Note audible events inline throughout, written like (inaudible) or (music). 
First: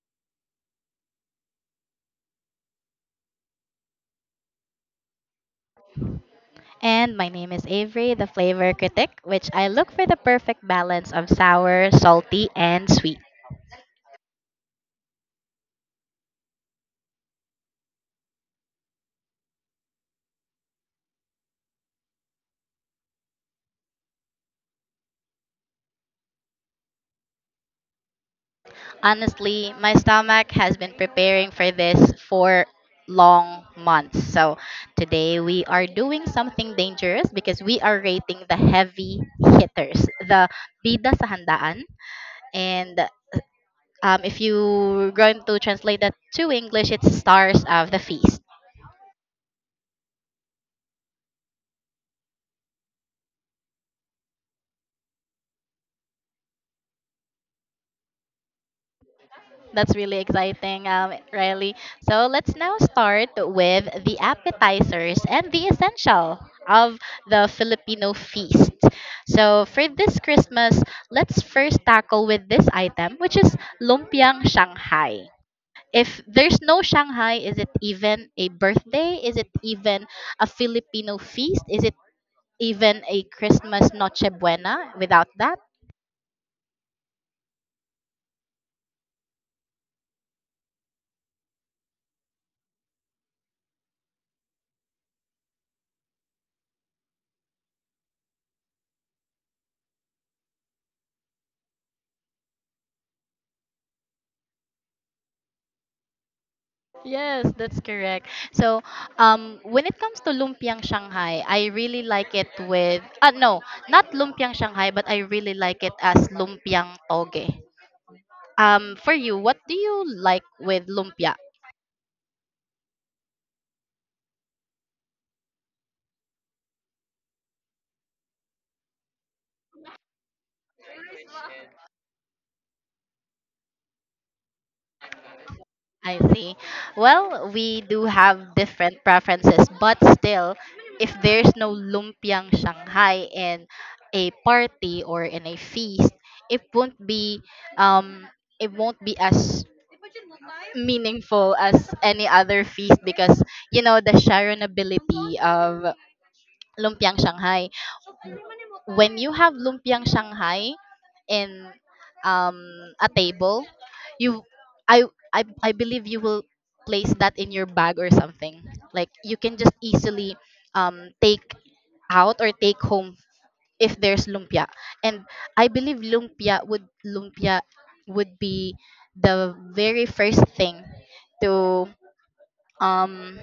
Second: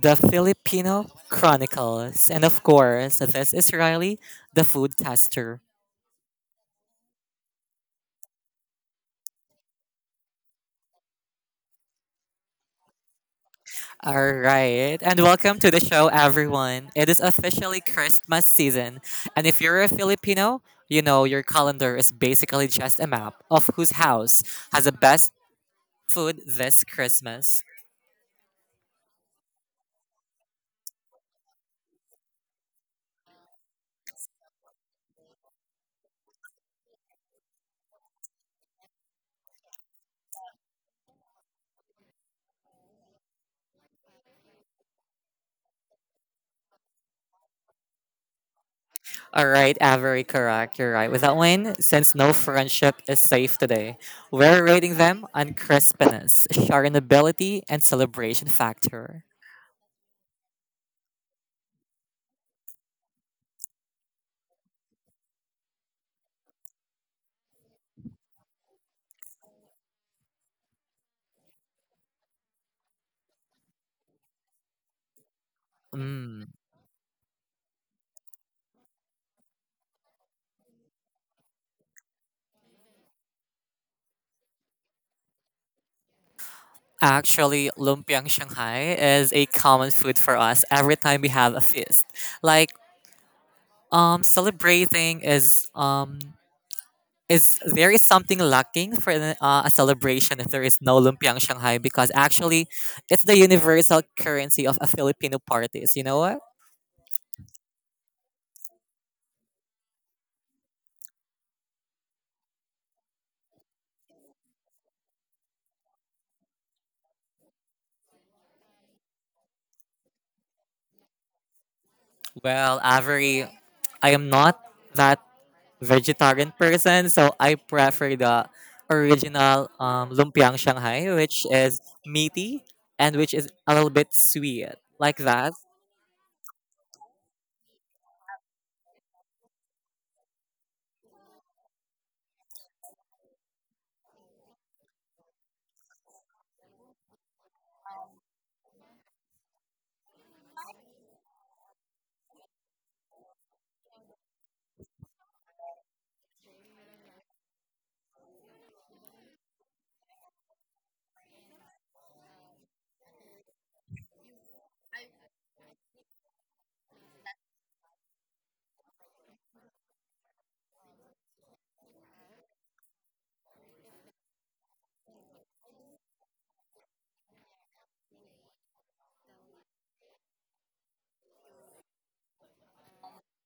the Filipino Chronicles. And of course, this is Riley, the food tester. And my name is Avery, the flavor critic, which I look for the perfect balance of sour, salty, and sweet. All right. And welcome to the show, everyone. It is officially Christmas season. And if you're a Filipino, you know your calendar is basically just a map of whose house has the best food this Christmas. Honestly, my stomach has been preparing for this for long months. So today we are doing something dangerous because we are rating the heavy hitters, the bida sa handaan. And If you going to translate that to English, it's stars of the feast. All right, Avery, correct. You're right. With that win, since no friendship is safe today, we're rating them on crispness, shareability, and celebration factor. That's really exciting, Riley. So let's now start with the appetizers and the essential of the Filipino feast. So for this Christmas, let's first tackle with this item, which is lumpiang Shanghai. If Mm. there's no Shanghai, is it even a birthday? Is it even a Filipino feast? Is it even a Christmas Noche Buena without that? Actually, lumpiang Shanghai is a common food for us every time we have a feast. Like, celebrating is there is something lacking for the a celebration if there is no lumpiang Shanghai because actually it's the universal currency of a Filipino parties. You know what? Yes, that's correct. So, when it comes to lumpiang Shanghai, I really like it with no, not lumpiang Shanghai, but I really like it as lumpiang toge. For you, what do you like with lumpia? Well, Avery, I am not that vegetarian person, so I prefer the original lumpiang Shanghai, which is meaty and which is a little bit sweet, like that. I see. Well, we do have different preferences, but still, if there's no lumpiang Shanghai in a party or in a feast, it won't be um it won't be as meaningful as any other feast because you know the sharonability of lumpiang Shanghai. When you have lumpiang Shanghai in um, a table, you I, I believe you will place that in your bag or something. Like you can just easily take out or take home if there's lumpia. And I believe lumpia would be the very first thing to um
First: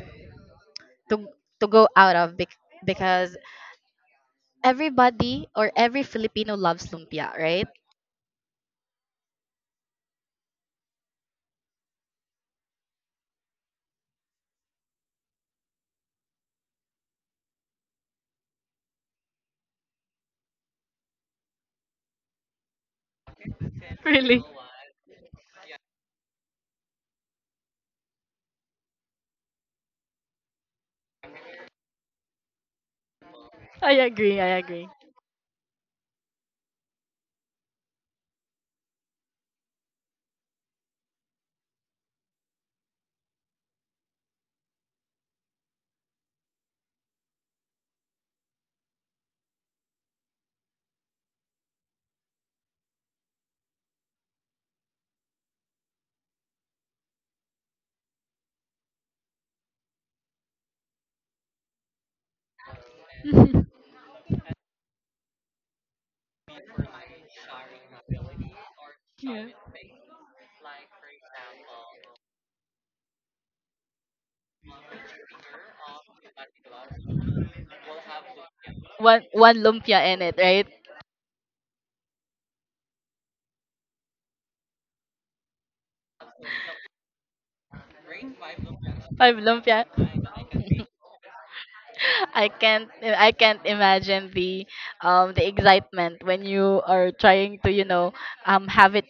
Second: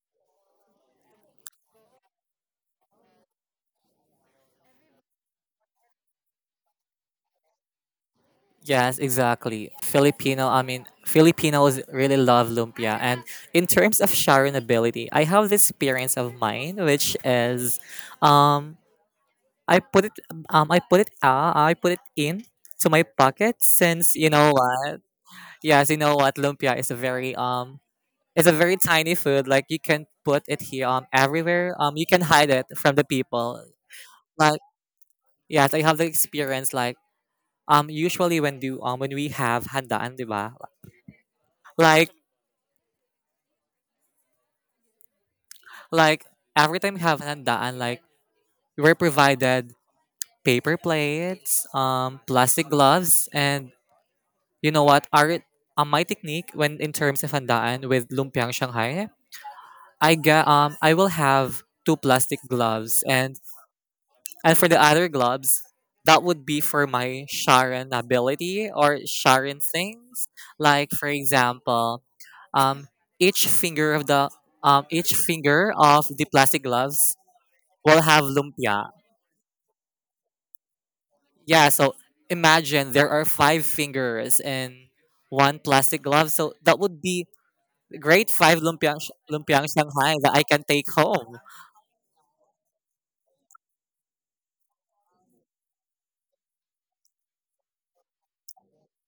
to to go out of because everybody or every Filipino loves lumpia, right? Yes, exactly. Filipino, I mean, Filipinos really love lumpia. And in terms of sharing ability, I have this experience of mine, which is, um, I put it, I put it, I put it in to my pocket since you know what? Yes, you know what? Lumpia is a very, it's a very tiny food. Like you can put it here, everywhere. You can hide it from the people. Like yes, I have the experience. Like, usually when we have handaan, di ba? like Like every time we have handaan, like we were provided paper plates, plastic gloves, and you know what? Our My technique when in terms of handaan with lumpiang Shanghai, I will have two plastic gloves, and for the other gloves, that would be for my Sharon ability or Yeah. Sharon things. Like for example, um, each finger of the each finger of the plastic gloves will have lumpia. One lumpia in it, right? Yeah, so imagine there are five fingers and one plastic glove. So that would be great five Five lumpiang lumpia. Shanghai (laughs) that I can take home. I can't imagine the excitement when you are trying to have it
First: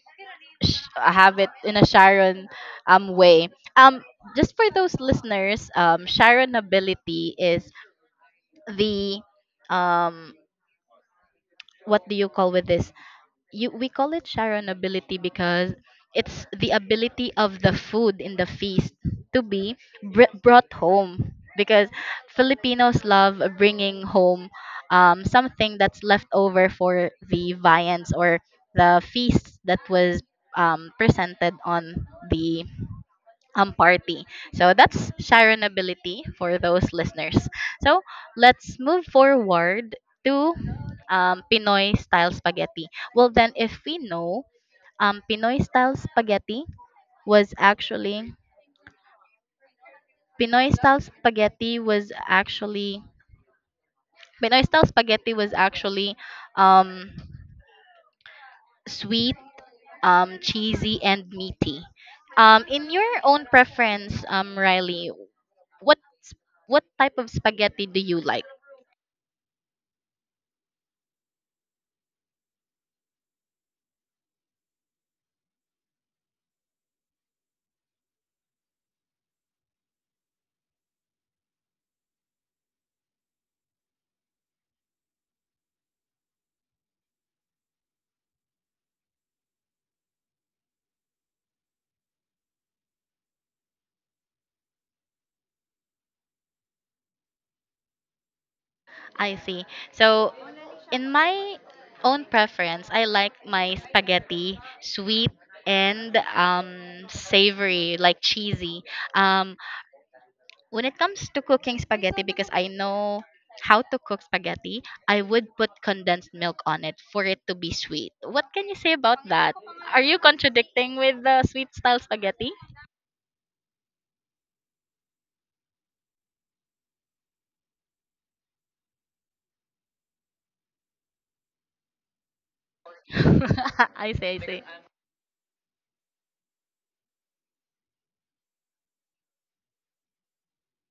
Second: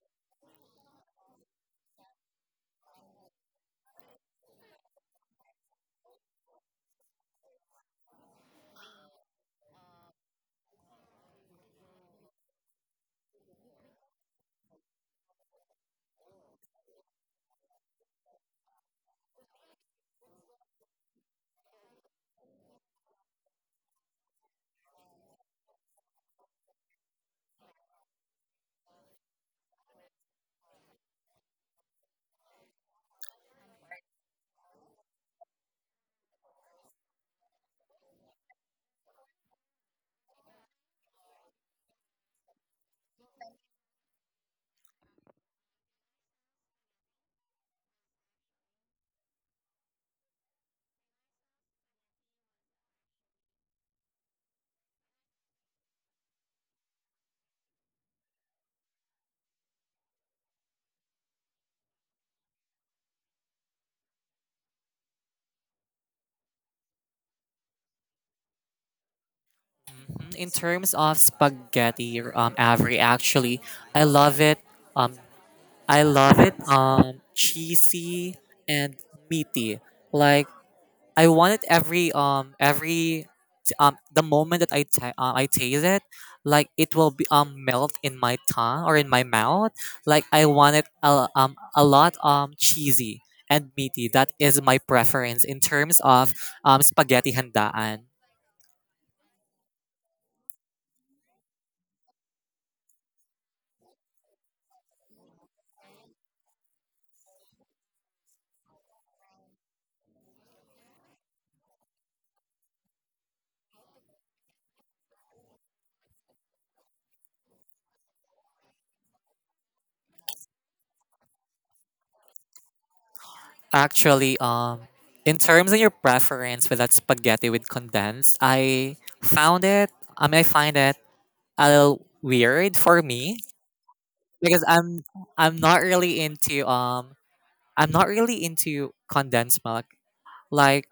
have it in a Sharon way. Um just for those listeners, Sharon ability is the um what do you call with this you we call it sharonability because it's the ability of the food in the feast to be brought home because Filipinos love bringing home something that's left over for the viands or the feast that was presented on the party. So that's Sharon ability for those listeners. So let's move forward to Pinoy style spaghetti. Well, then, if we know Pinoy style spaghetti was actually Pinoy style spaghetti was actually Pinoy style spaghetti was actually um, sweet, cheesy, and meaty. In your own preference, Riley, what what type of spaghetti do you like? Mhm. In terms of spaghetti, Avery, actually, I love it. Um, I love it. Cheesy and meaty. Like I wanted every t- the moment that I taste it, like it will be melt in my tongue or in my mouth. Like, I want it a lot cheesy and meaty. That is my preference in terms of spaghetti handaan. I see. So, in my own preference, I like my spaghetti sweet and savory, like cheesy. Um, when it comes to cooking spaghetti, because I know how to cook spaghetti, I would put condensed milk on it for it to be sweet. What can you say about that? Are you contradicting with the sweet style spaghetti? Actually, in terms of your preference with that spaghetti with condensed, I found it. I mean, I find it a little weird for (laughs) me I see, I because see. I'm not really into condensed milk. Like,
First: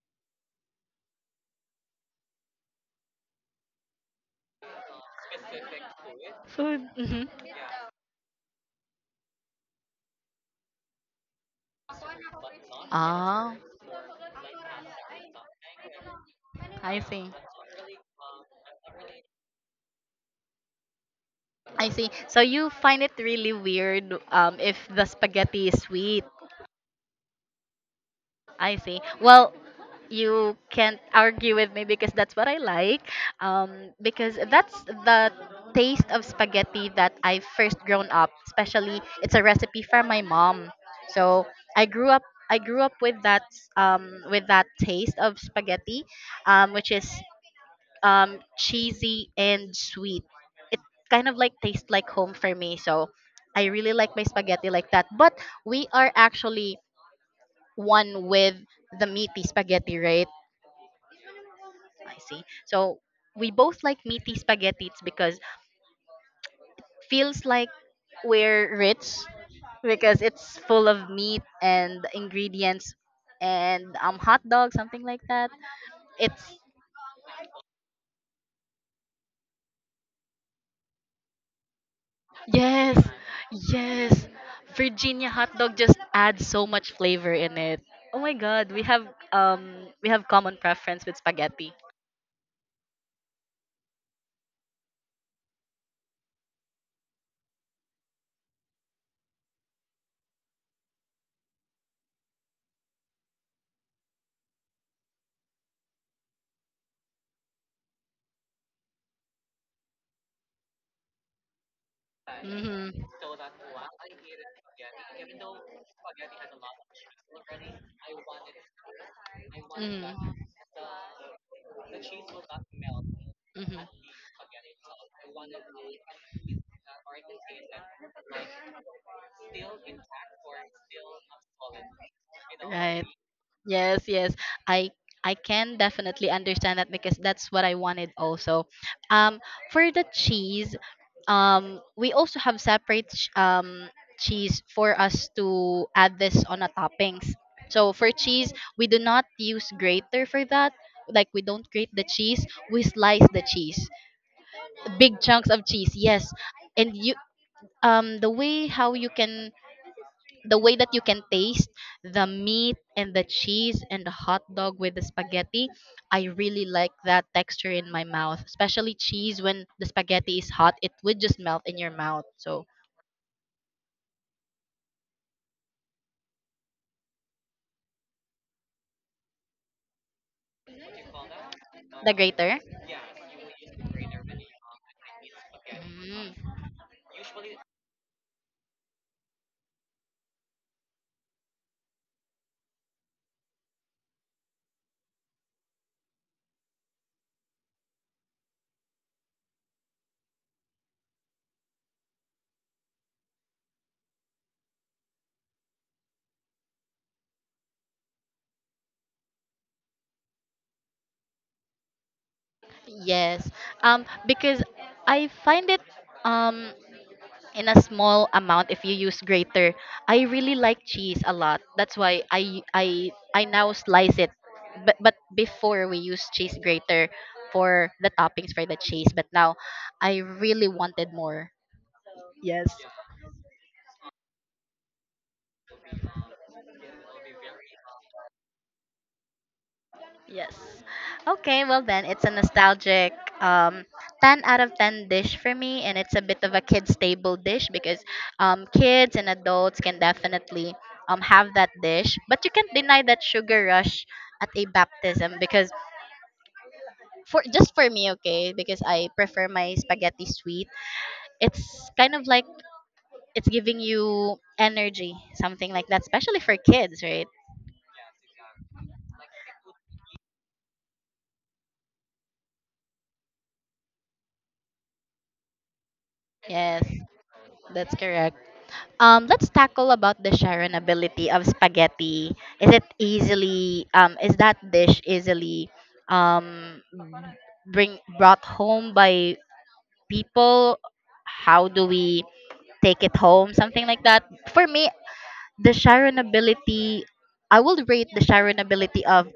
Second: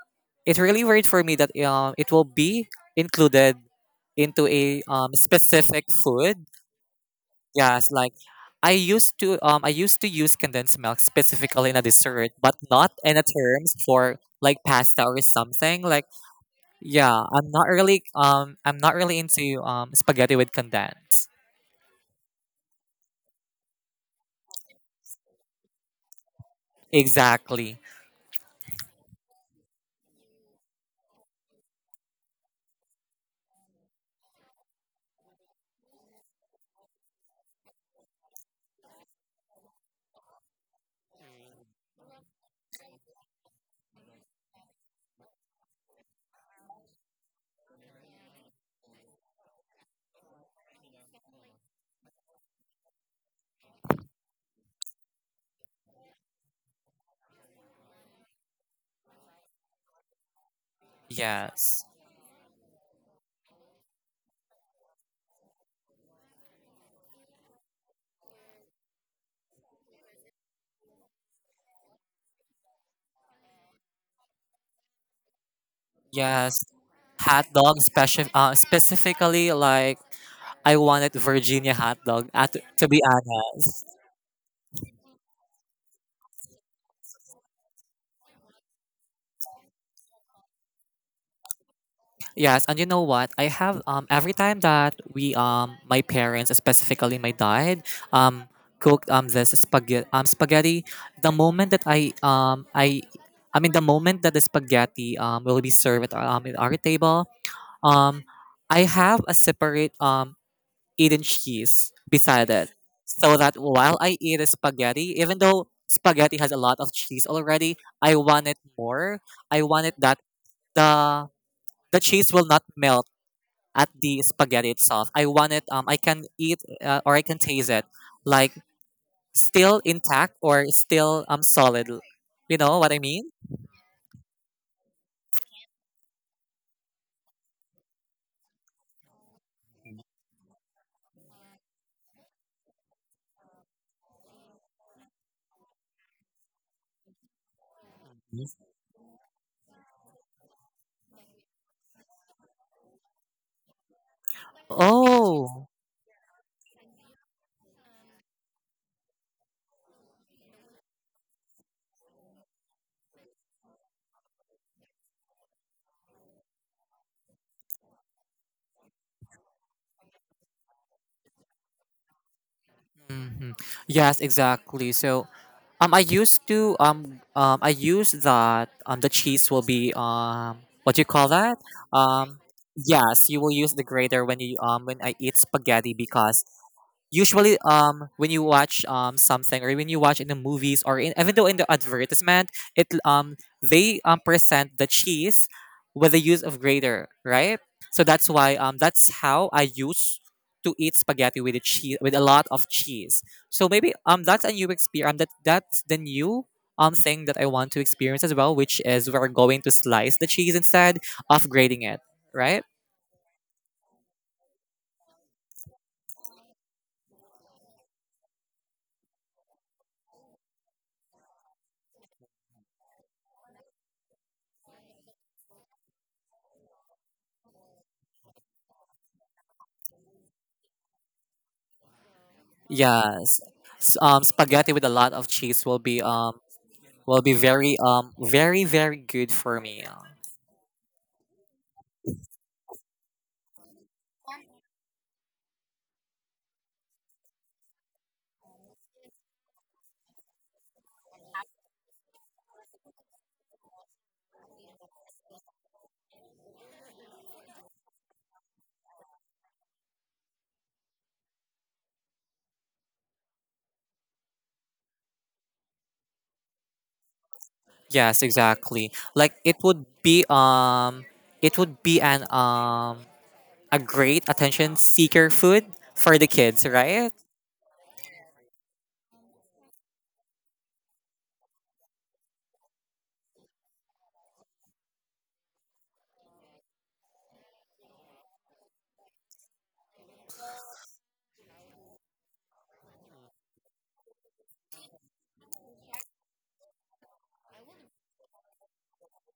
it's really weird for me that it will be included into a specific food. Food. Hmm. Yes, like I used to use condensed milk specifically in a dessert, but not in a Oh, terms for like pasta or something. Like I yeah, see. I'm not really into spaghetti with condensed. I see. So you find it really weird, if the spaghetti is sweet. Exactly. I see. Well, you can't argue with me because that's what I like. Because that's the taste of spaghetti that I first grown up. Especially, it's a recipe from my mom. So I grew up. I grew up with that, with that taste of spaghetti, which is cheesy and sweet. It kind of like tastes like home for me. So I really like my spaghetti like that. But we are actually one with the meaty spaghetti, right? Yes. I see. So we both like meaty spaghetti. It's because feels like we're rich because it's full of meat and ingredients and hot dog something like that. It's Yes. Hot dog special specifically like I wanted Virginia hot dog. To Yes, be honest, yes. Virginia hot dog just adds so much flavor in it. Oh my god, we have common preference with spaghetti. yes. And you know what? I have Every time that we my parents, specifically my dad, um cooked this spaghetti. The moment that I mean the moment that the spaghetti will be served at our table um I have a separate eaten cheese beside it. Mhm. So that while I eat a spaghetti, even though spaghetti has a lot of cheese already, I want it more. I want it Mhm. that the the cheese will not melt at the spaghetti itself. I want it I can eat or I can taste it like still intact or still solid. You know what I Mhm. mean? Yes, yes. I I can definitely understand that because that's what I wanted also. Um for the cheese, we also have separate cheese for us to add this on a toppings. So for cheese, we do not use grater for that. Like we don't grate the cheese, we slice the cheese. Big chunks of Oh. cheese. Yes. And you the way how you can the way that you can taste the meat and the cheese and the hot dog with the spaghetti, I really like that texture in my mouth, especially cheese. When the spaghetti is hot, it would just melt in your mouth. So Hmm. Yes, exactly. So um, I used that the cheese will be what do you call that? the Um, grater. yes, you will use the grater when you when I eat spaghetti because Mm, usually when you watch something or when you watch in the movies or in, even though in the advertisement it they present the cheese with the use of grater, right? So that's why that's how I use to eat spaghetti with the cheese, with a lot of cheese. So maybe that's a new experience, that's the new thing that I want to experience as well, which is we're going to slice the cheese instead of grating it, right? yes. Because I find it um in a small amount if you use grater. I really like cheese a lot. That's why I now slice it. But before we use cheese grater for the toppings for the cheese, but now I really wanted more. Yes. Yes. Spaghetti with a lot of cheese will be very very good for me. Yes. Okay, well then it's a nostalgic um 10 out of 10 dish for me, and it's a bit of a kids table dish because kids and adults can definitely have that dish, but you can't deny that sugar rush at a baptism because for just for me, okay, because I prefer my spaghetti sweet. It's kind of like it's giving you energy, something like that, especially for kids, right? Yes, exactly. Like it would be an a great attention seeker food for the kids, Yes, right? that's correct. Let's tackle about the sharonability of spaghetti. Is it easily is that dish easily um bring brought home by people? How do we take it home? Something like that. For me, the sharonability I will rate the sharonability of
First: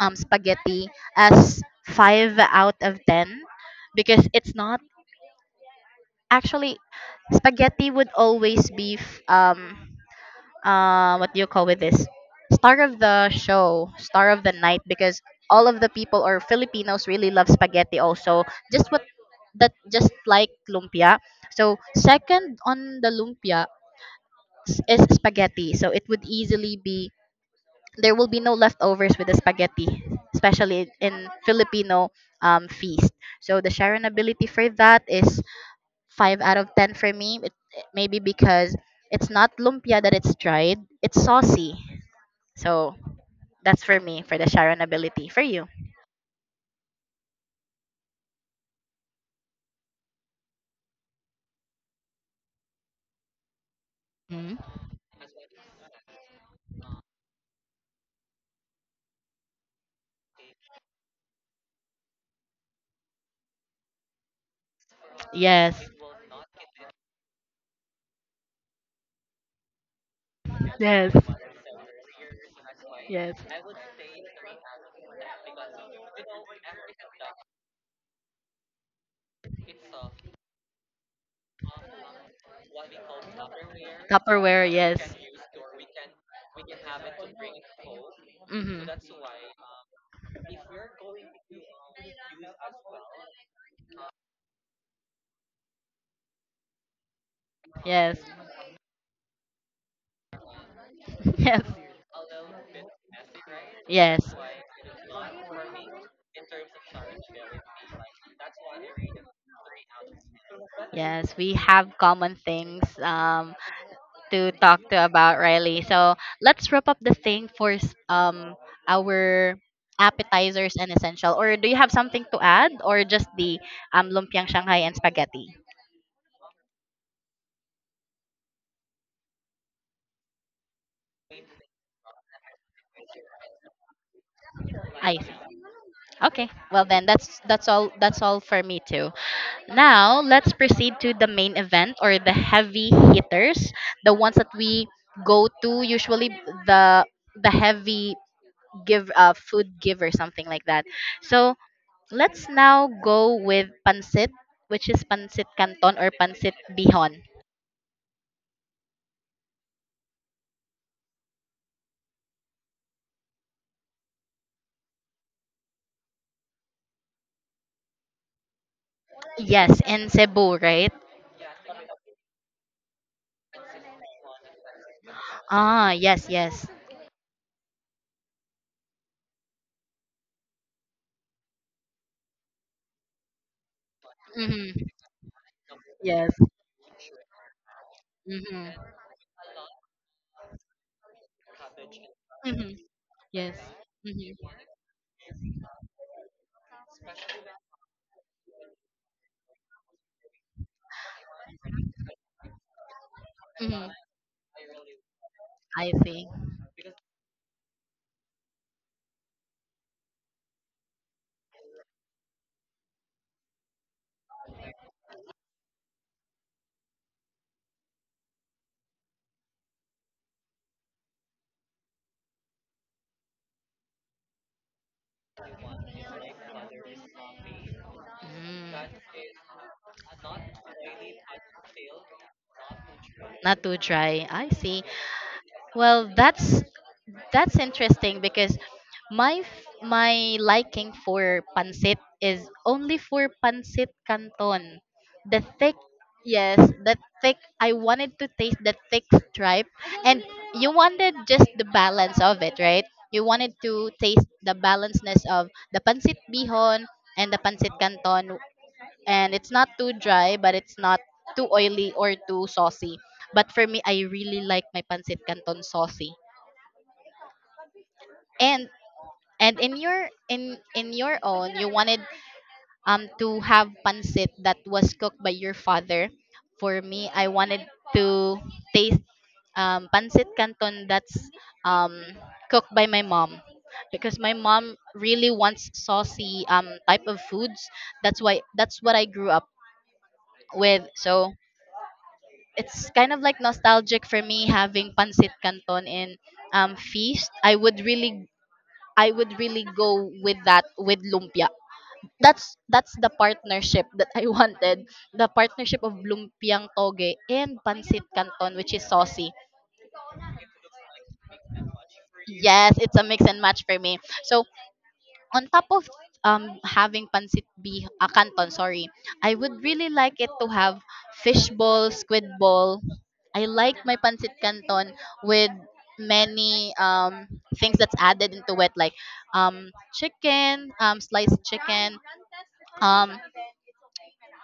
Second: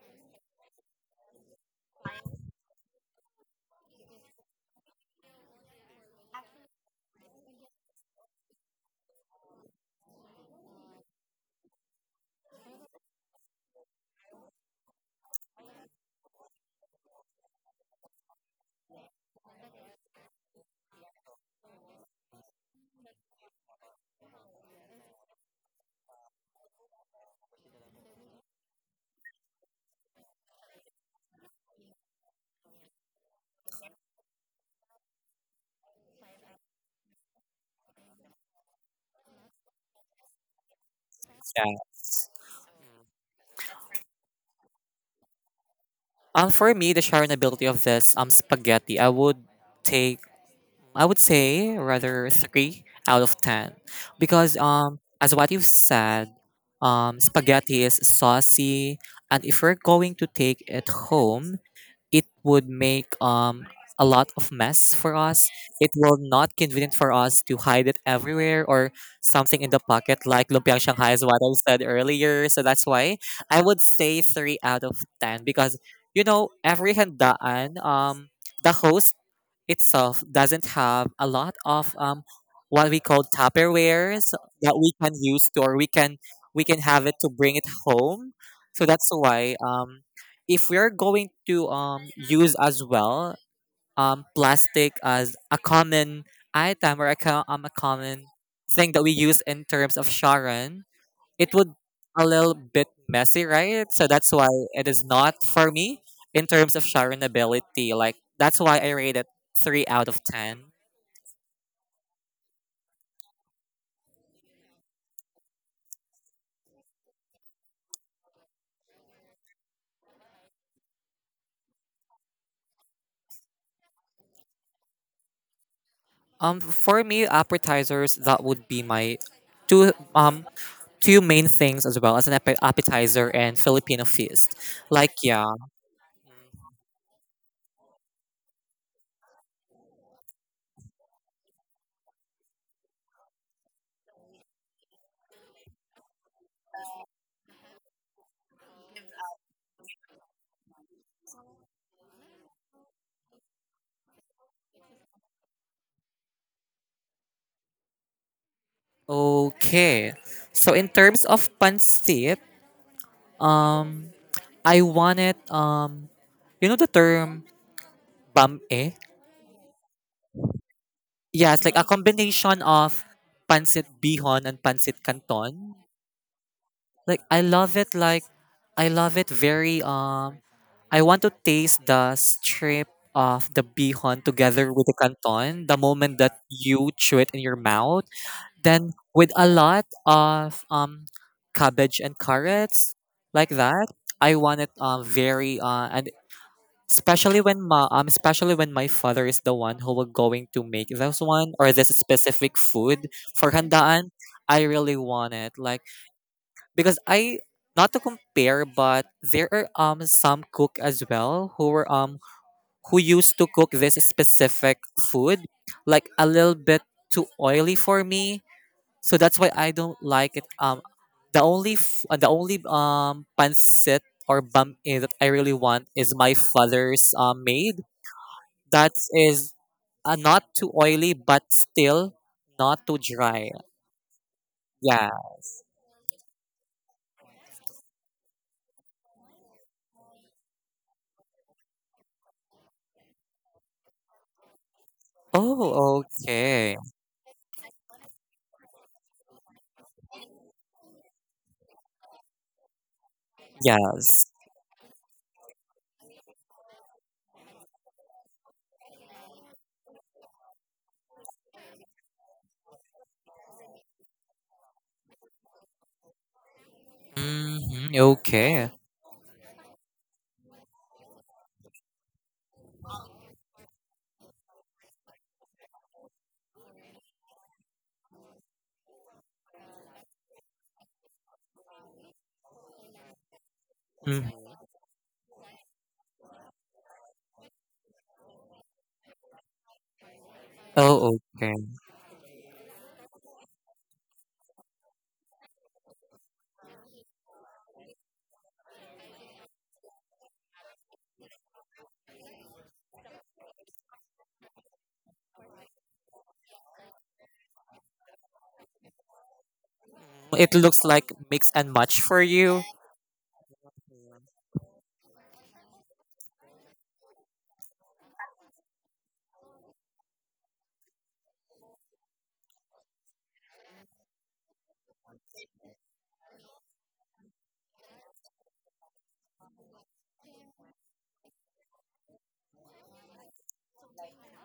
spaghetti as 5 out of 10 because it's not actually spaghetti would always be what do you call with this, star of the show, star of the night, because all of the people or filipinos really love spaghetti also, just what that just like lumpia. So second on the lumpia, is spaghetti. So it would easily be there will be no leftovers with the spaghetti, especially in filipino, feast. So the sharon ability for that is 5 out of 10 for me. It, maybe because it's not lumpia, that it's dried, it's Yeah. saucy. So that's for me for the Sharon ability. For you? For me the sharing ability of this spaghetti I would take, I would say rather three out of ten. Mhm. Because as what you've said, spaghetti is saucy and if we're going to take it home it would make a lot of mess for us. Yes. It will not convenient for us to hide it everywhere or something in the pocket like lumpiang Shanghai Yes. is what I said earlier. So that's why Yes. I would say three out of ten because you know every handaan, the host itself doesn't have a lot of what we call Tupperwares Tupperware. that we Yes. can use to, or we can have it to bring it home. Hmm. So that's why if we're going to use as well plastic as a common item or a Yes. common thing that we use in terms of Sharon, it would (laughs) a little bit messy, right? So Yes. that's Yes. why it is not for me in terms of Sharon. Like that's why I rate it three out of ten. Yes. We have common things. To talk to about, Riley. So let's wrap up the thing for our appetizers and essential. Or do you have something to add, or just the lumpiang Shanghai and spaghetti? For me, appetizers, that would be my two um two main things as well as an appetizer and Filipino feast. Like I see. yeah, Okay. Well then, that's all for me too. Now let's proceed to the main event or the heavy hitters, the ones that we go to usually the the heavy give food give or something like that. So let's now go with pancit, which is pancit canton or pancit bihon. okay. So in terms of pancit, um, I wanted you know the term bam. Yes, in Cebu, right? Yes, like a combination of pancit bihon and pancit canton. Ah, yes, yes. Like, I love it very, I want to taste the strip of the bihon together Mm-hmm. with the canton the moment Yes. that you chew it in your mouth. Mm-hmm. Then with a lot of cabbage and Mm-hmm. carrots like Yes. that. I Mm-hmm. want it very and Especially when ma especially when my father is the one who will going to make this one or this specific food for Mm-hmm. handaan, I really want it. Like I see. because I, not to compare, but there are some cook as well who were who used to cook this specific food like a little bit too oily for me. So that's why I don't like it. The the only pancit or bam eh, that I really want is my father's made that Mm. is not too oily but still not too dry. Not too dry. I see. Yeah. Well, that's interesting because my liking for pancit is only for pancit canton. The thick, Oh, yes, okay. the thick. I wanted to taste the thick stripe, and you wanted just the balance of it, right? You wanted to Yes. taste the balancedness of the pancit bihon and the pancit canton, and it's not too dry but it's not too oily or too saucy, but for me I really like my pancit canton saucy. Hmm. and Okay. and in your in your own, you wanted to have pancit that was cooked by your father. For me, I wanted to taste pancit canton that's um cooked by my mom, because Hmm. my mom really wants saucy, type of foods. That's why that's what I grew up with. Oh, So okay. it's kind of like nostalgic for me having pancit canton in feast. I would really go with that with lumpia. That's the partnership that I (laughs) wanted. The partnership of lumpiang toge and pancit canton, which is saucy. It looks like mix and match for you. Yes, it's a mix and match for me. So on top of having pancit bih canton, sorry, I would really like it to have fish ball, squid ball. I like my pancit canton with many things that's added into it, like chicken, sliced chicken, um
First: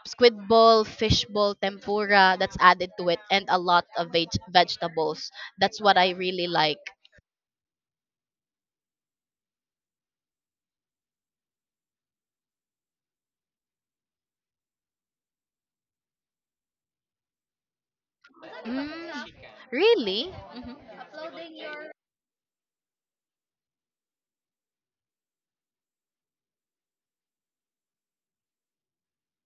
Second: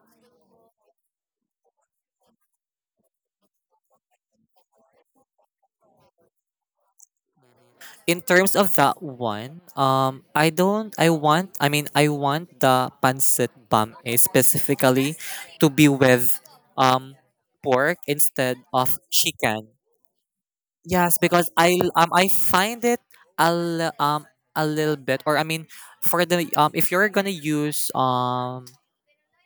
squid ball, fish ball, tempura, that's added to it, and a lot of vegetables. That's what I really like. In terms of that one, I don't. I want. I mean, I want the pancit bam eh, specifically to be with um pork instead of Mm, chicken. really. Hmm. Yes, because I find it a li- um a little bit, or I mean, for the if you're gonna use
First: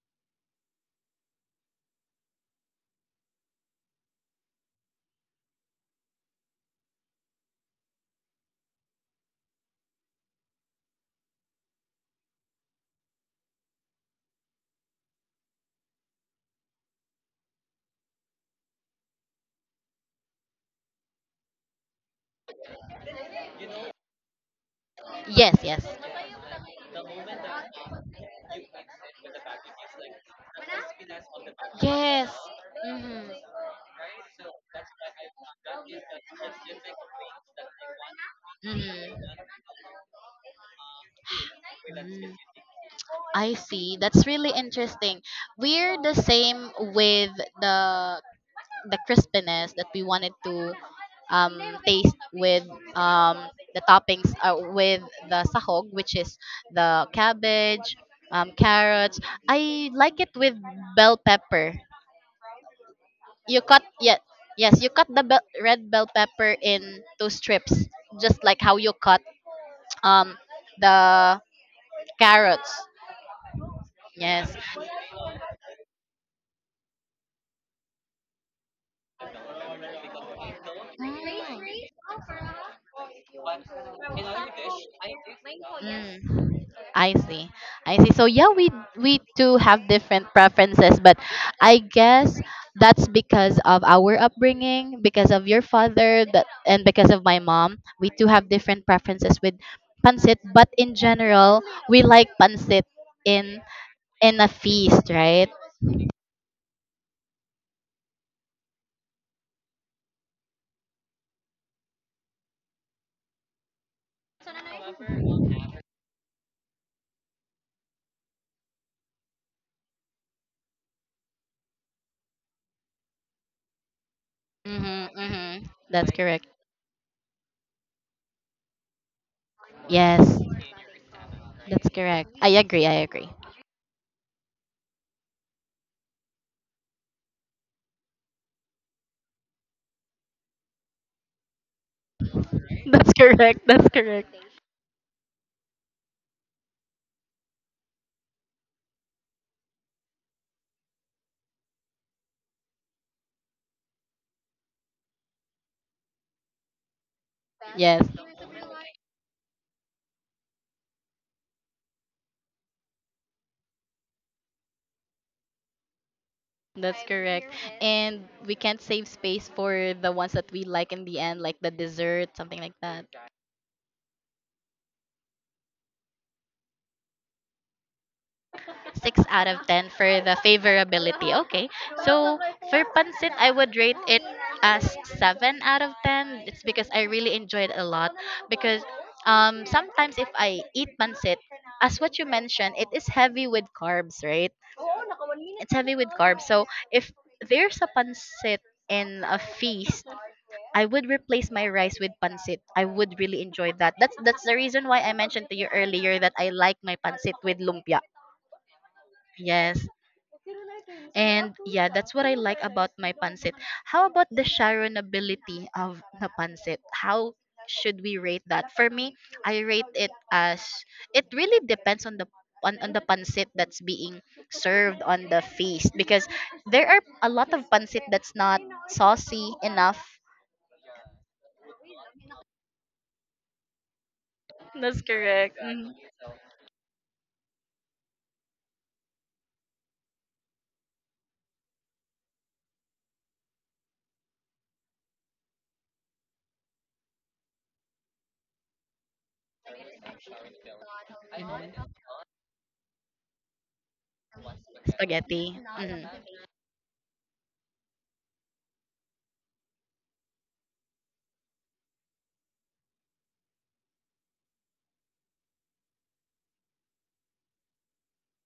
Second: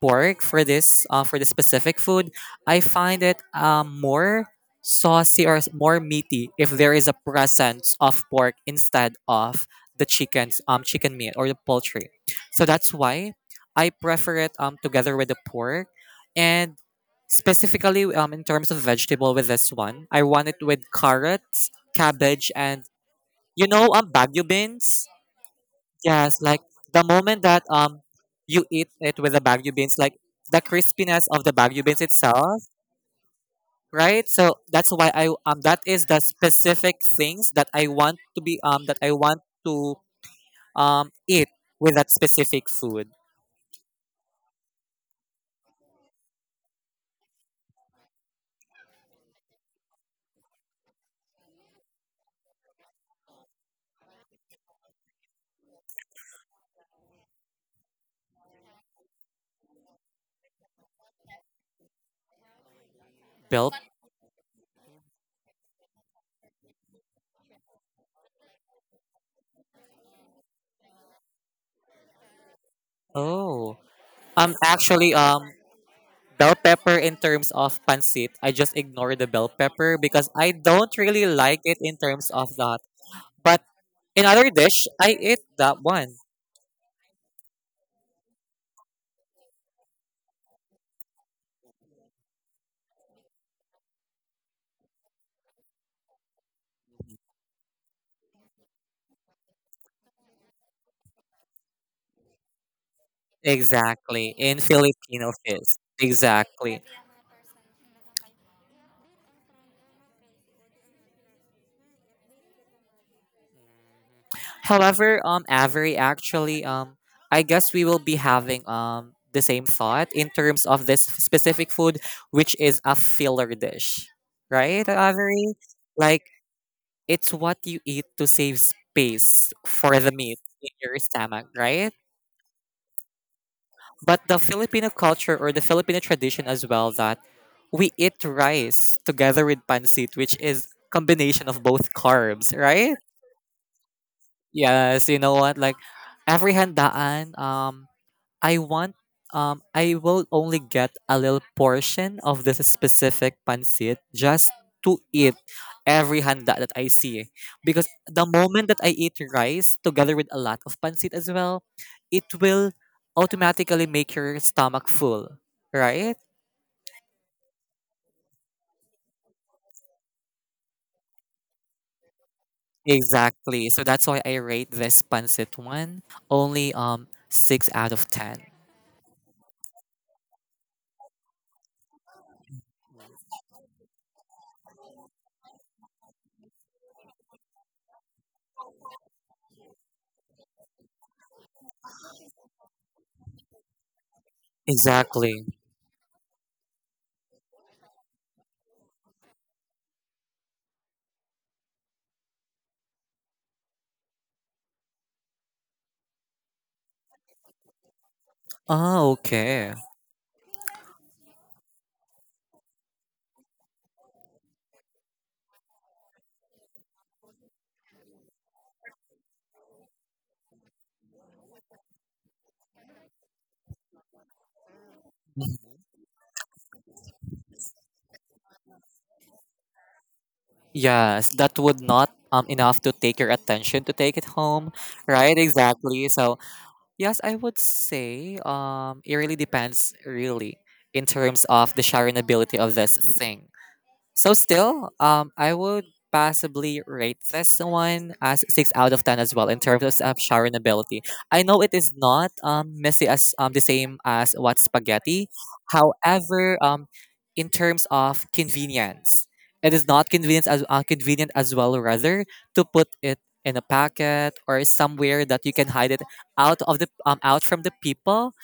pork for this for the specific food, I find it more saucy or more meaty if there is a presence of pork instead of the chicken's chicken meat or the poultry. So that's why I prefer it together with the pork and specifically in terms of vegetable with this one, I want it with carrots, cabbage and you know bagu beans. Yes, yes. Yes, like the moment that you eat it with the Baguio beans, like the crispiness of the Baguio beans Yes. itself, Mm-hmm. right? So that's why I that is the specific things that I want to be that I Mm-hmm. want to eat with that specific food. I see. That's really interesting. We're the same with the the crispiness that we wanted to um, taste with um, the toppings, with the sahog, which is the cabbage, carrots. I like it with bell pepper. You Bell, cut yeah, yes, you cut the bell, red bell pepper in two strips, just like how you cut um, the carrots. oh, um Yes. actually um bell pepper in terms of pancit, I just ignore the bell pepper because I don't really like it in terms of that. But in other dish, I eat that one. Mm, I see. I see. So yeah, we do have different preferences, but I guess that's because of our upbringing, because of your father, that and because of my mom. We do have different preferences with pancit, but in general, we like pancit in Exactly, in a in feast, Filipino right? feast. Exactly. However, Avery, actually, I guess we will be having the same thought in terms of this specific food, which is a filler dish, right, Mhm. Avery? Mhm. That's Like correct. it's what you eat to save space for the meat Yes. in your stomach, That's right? correct. I agree. I agree. But the Filipino culture or the Filipino tradition as well that we eat rice together with pancit, which is combination of both carbs, (laughs) right? That's correct. That's correct. Yes, you know what? Like every handaan, I want, I will only get a little portion of this specific pancit just to eat every handa that I see. Because Yes. the moment that I eat rice together with a lot of pancit as well, it will automatically make your stomach full, right? That's I'm correct. Here with. And we can't save space for the ones that we like in the end, like the dessert, something like that. Exactly. So that's why I rate this pancit one only 6 out of 10. 6 out of 10 for the favorability. Okay. (laughs) So for pancit, I would rate it as 7 out of 10. It's because I really enjoyed it a lot. Because sometimes if I eat pancit, as what you mentioned, it is heavy with carbs, right? Exactly. It's heavy with carbs. So if there's a pancit in a feast, I would replace my rice with pancit. I would really enjoy that. That's the reason why I mentioned to you earlier that I like my pancit with lumpia. Oh, okay. Yes. And yeah, that's what I like about my pancit. How about the sharonability of the pancit? How should we rate that? For me, I rate it as it really depends on on the pancit that's being served on the Mhm. feast, because there are a lot of pancit that's not saucy enough. Yes, that would not enough to take your attention to take it home, That's right? correct. Mhm. Exactly. So yes, I would say it really depends really in terms of the sharing ability of this thing. So still, I would possibly rate this one as 6 out of 10 as well in terms of Sharon ability. I know it is not messy as the same as what spaghetti. Spaghetti. Mhm. However, in terms of convenience, it is not convenient as well rather to put it in a packet or somewhere that you can hide it out from the people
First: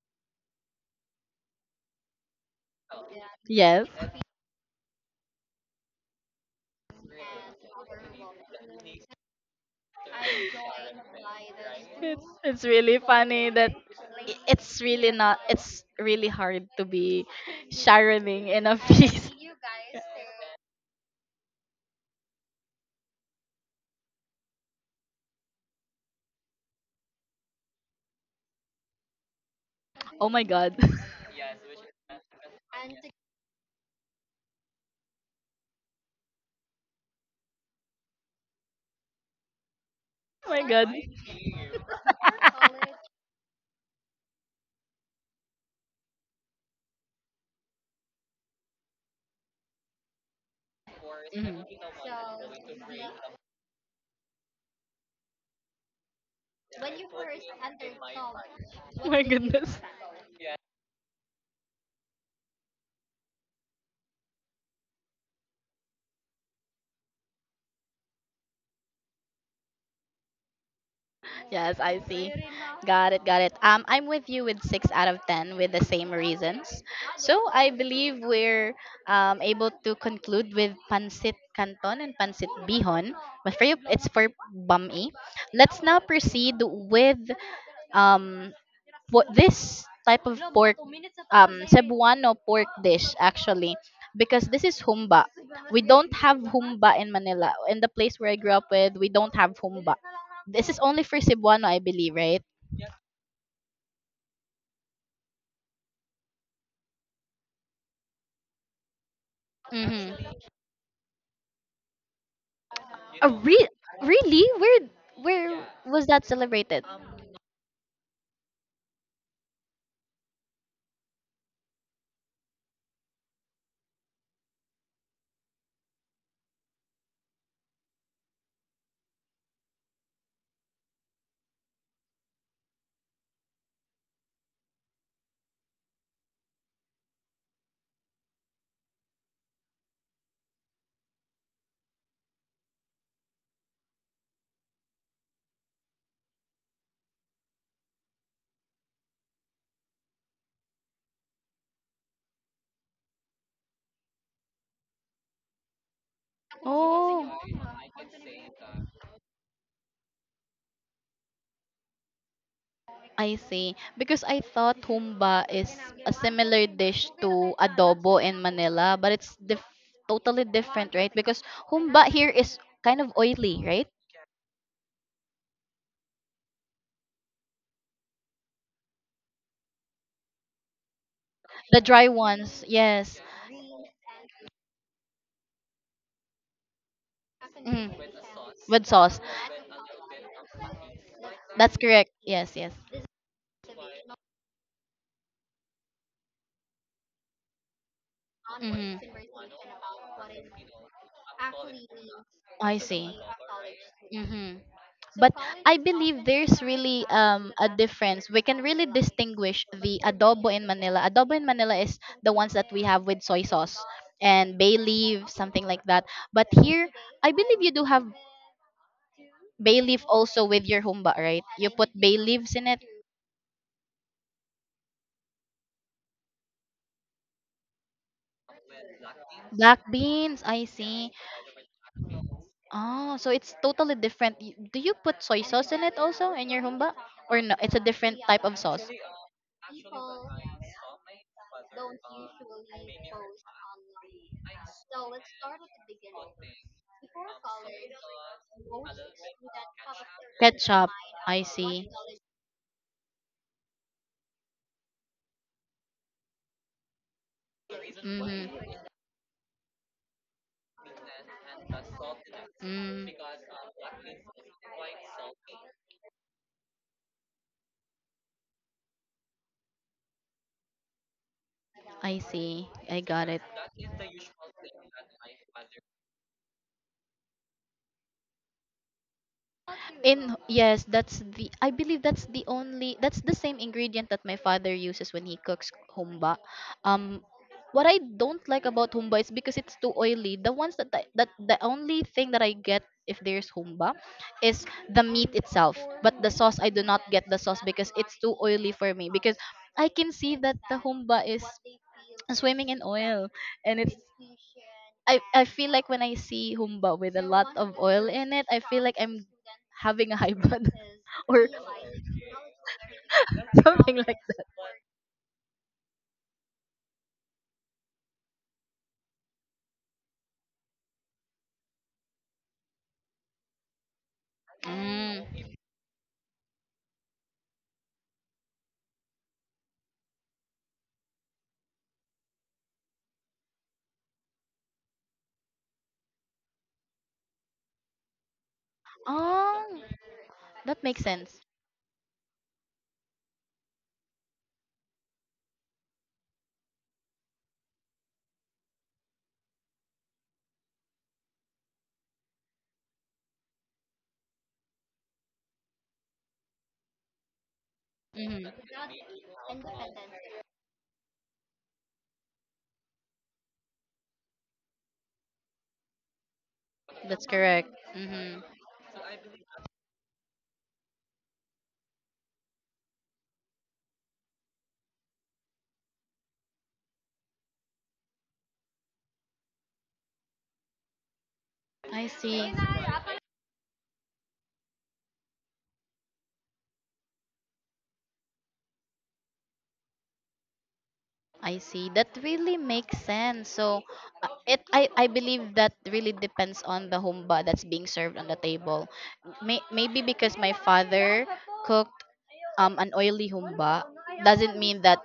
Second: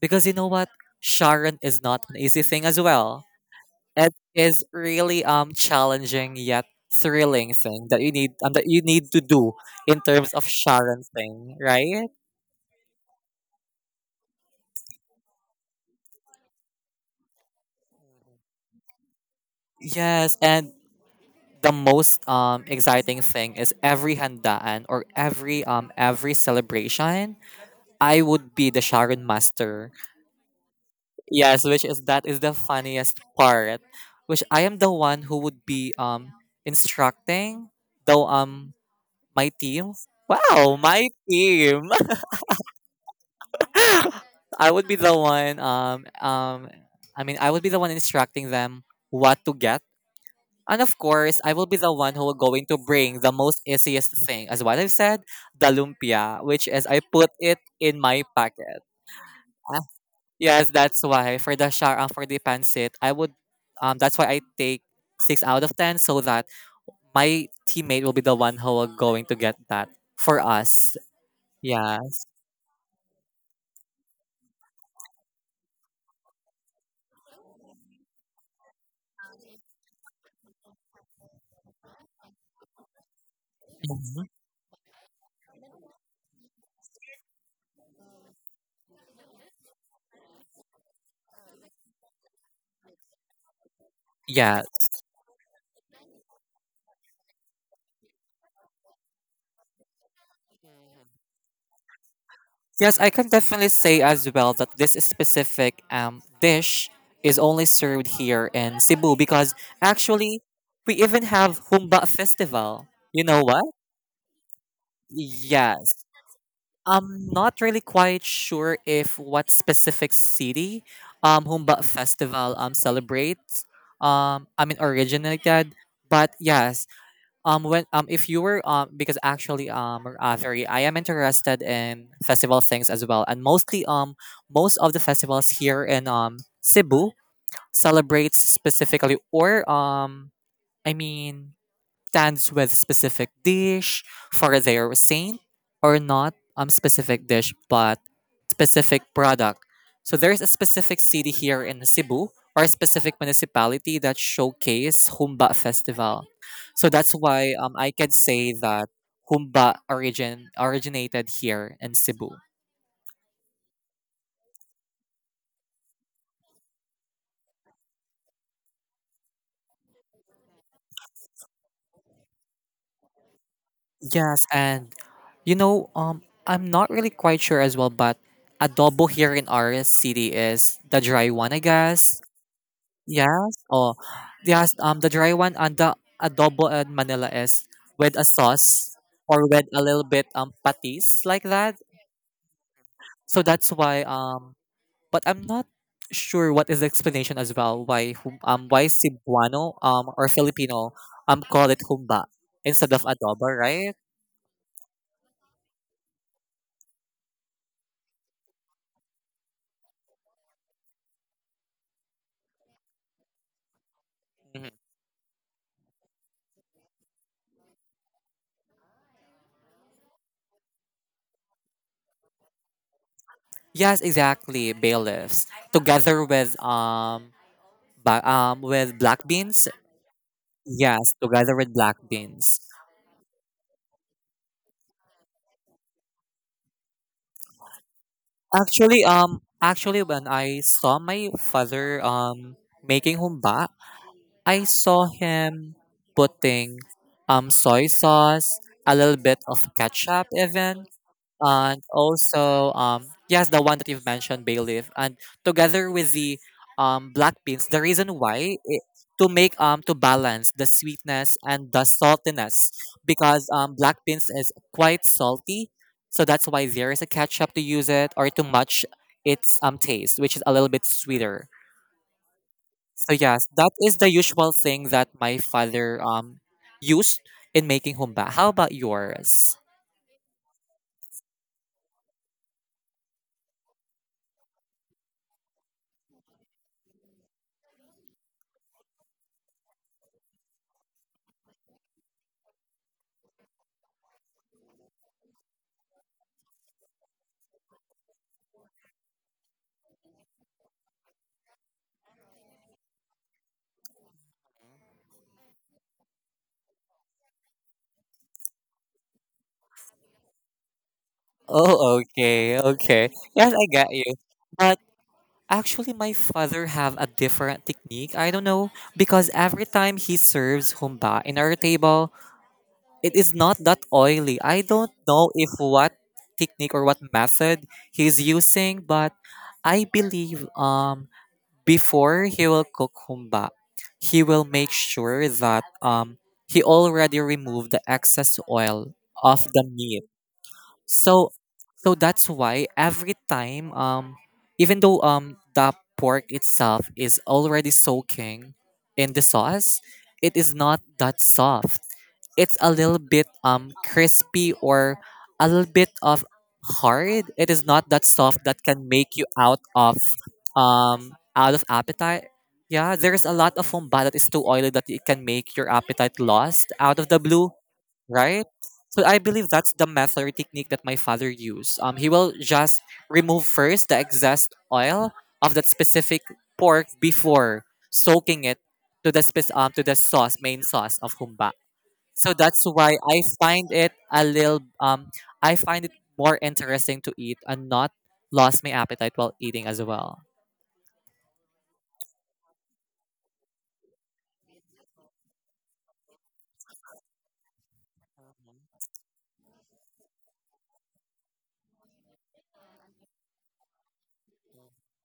because you know what Sharon is not an easy thing as well. Yes, It is really challenging yet thrilling thing that you need to do in terms of Sharon thing, right? it's really funny that I- it's really not it's really hard to be Sharoning in a feast. (laughs) Yes, and the most exciting thing is every handaan or every celebration, I would be the Sharon master. Oh my god. (laughs) Yes, which is that is the funniest part, which I am the one who would be instructing though my team. Oh my Wow, god. my team. (laughs) I would be the one I mean I would be the one instructing them what to get. And of course, I Mhm. will be the one who will going to bring the most easiest thing, as what I've said, the lumpia, which is I put it in my pocket. Oh (laughs) my goodness. Ah, yes, that's why for the pancit, I would that's why I take 6 out of 10 so that my teammate will be the one who will going to get that for us. Yes, Yeah. I see. Got it, got it. I'm with you with 6 out of 10 with the same reasons. So I believe we're able to conclude with pancit canton and pancit bihon. But for you, it's Mhm. for bami. Let's now proceed with um, this type of pork Cebuano pork dish, actually, because this Yeah. is humba. We don't have humba in Manila. In the place where I grew up with, we don't have humba. This is only for Cebuano, I believe, right? Yes, I can definitely say as well that this specific dish is only served here in Cebu because Mm-hmm. actually we even have Humba Festival. You A know what? re- Really? Where Yes. was that celebrated? I'm not really quite sure if what specific city Humba Festival celebrates originated, but yes, when if you were because actually I am interested in festival things as well, and most of the festivals here in Cebu celebrates specifically, or I mean, stands with specific dish for their saint or not specific dish but specific product. So there's a specific city here in Cebu or a specific municipality that showcase Humba Festival. So that's Oh. why I can say that Humba originated here in Cebu. I see. Because I thought humba is a similar dish to adobo in Manila, but it's totally different, right? Because humba here is kind of oily, right? Yes, and I'm not really quite sure as well, but adobo here in our city is the dry one, I The dry guess. ones, yes. Yes. Oh, yes. The dry one and the adobo in Manila is Mm, with a with sauce sauce. or with a little bit patis like that. That's correct. Yes, yes. So that's why but I'm not sure what is the explanation as well why why Mm-hmm. Cebuano or Filipino call it humba I instead of see. adobo, right? Mm-hmm. But I believe there's really a difference. We can really distinguish the adobo in Manila. Adobo in Manila is the ones that we have with soy sauce and Mhm. bay leaf, something like that. But here I believe you do have bay leaf also with your humba, right? You put bay leaves in it. Yes, exactly. Bailiffs together with with black beans. Black beans, I see. Yes, together with black beans. Oh, so it's totally different. Do you put soy sauce in it also in your humba, or no, it's a different type of sauce? Actually, when I saw my father making humba, I saw him putting soy sauce, a little bit of ketchup even, Ketchup, I and see. also yes the one that you've mentioned bailiff and together with the black beans, the reason why Mm-hmm. it, to make to balance the sweetness and the saltiness Mm, because black beans is quite salty so that's why there is a ketchup to use it or to match its taste which is a little bit sweeter. I see. I So got it. yes, that is the usual thing that my father used in making humba. How about yours? In yes, that's the I believe that's the only that's the same ingredient that my father uses when he cooks humba. Um what I don't like about humba is because it's too oily. The ones that the only thing that I get if there's humba is the meat itself, but the sauce I do not get the sauce because it's too oily for me, because I can see that the humba is swimming in oil, and it's I feel like when I see humba with a lot of oil in it, I feel like I'm having a high blood (laughs) or Oh, okay, okay. Yes, (laughs) I got something like you. that. But actually, my father have a different technique. I don't know because every time he serves humba in our table, it is not that oily. I don't know Mm. if what technique or what method he's using, but I believe before he will cook humba, he will make sure that he already removed the excess oil of the Oh, meat. that makes so sense. so that's why every time even though the pork itself is already soaking in the sauce, it is not that soft. It's a little bit crispy or a little bit of hard. It is not that soft Hmm. that can make you out of appetite. Yeah, there's a lot of fumba that is too oily that it can make your appetite lost out of the That's blue, correct. Hmm. right? So I believe that's the method or technique that my father used. He will just remove first the excess oil of that specific pork before soaking it to the sauce main sauce of humba. I So see. that's why I find it more interesting to eat and not lost my appetite while eating as well. I see. That really makes sense. So, it I believe that really depends on the humba that's being served on the table. Maybe because my father cooked an oily humba doesn't mean that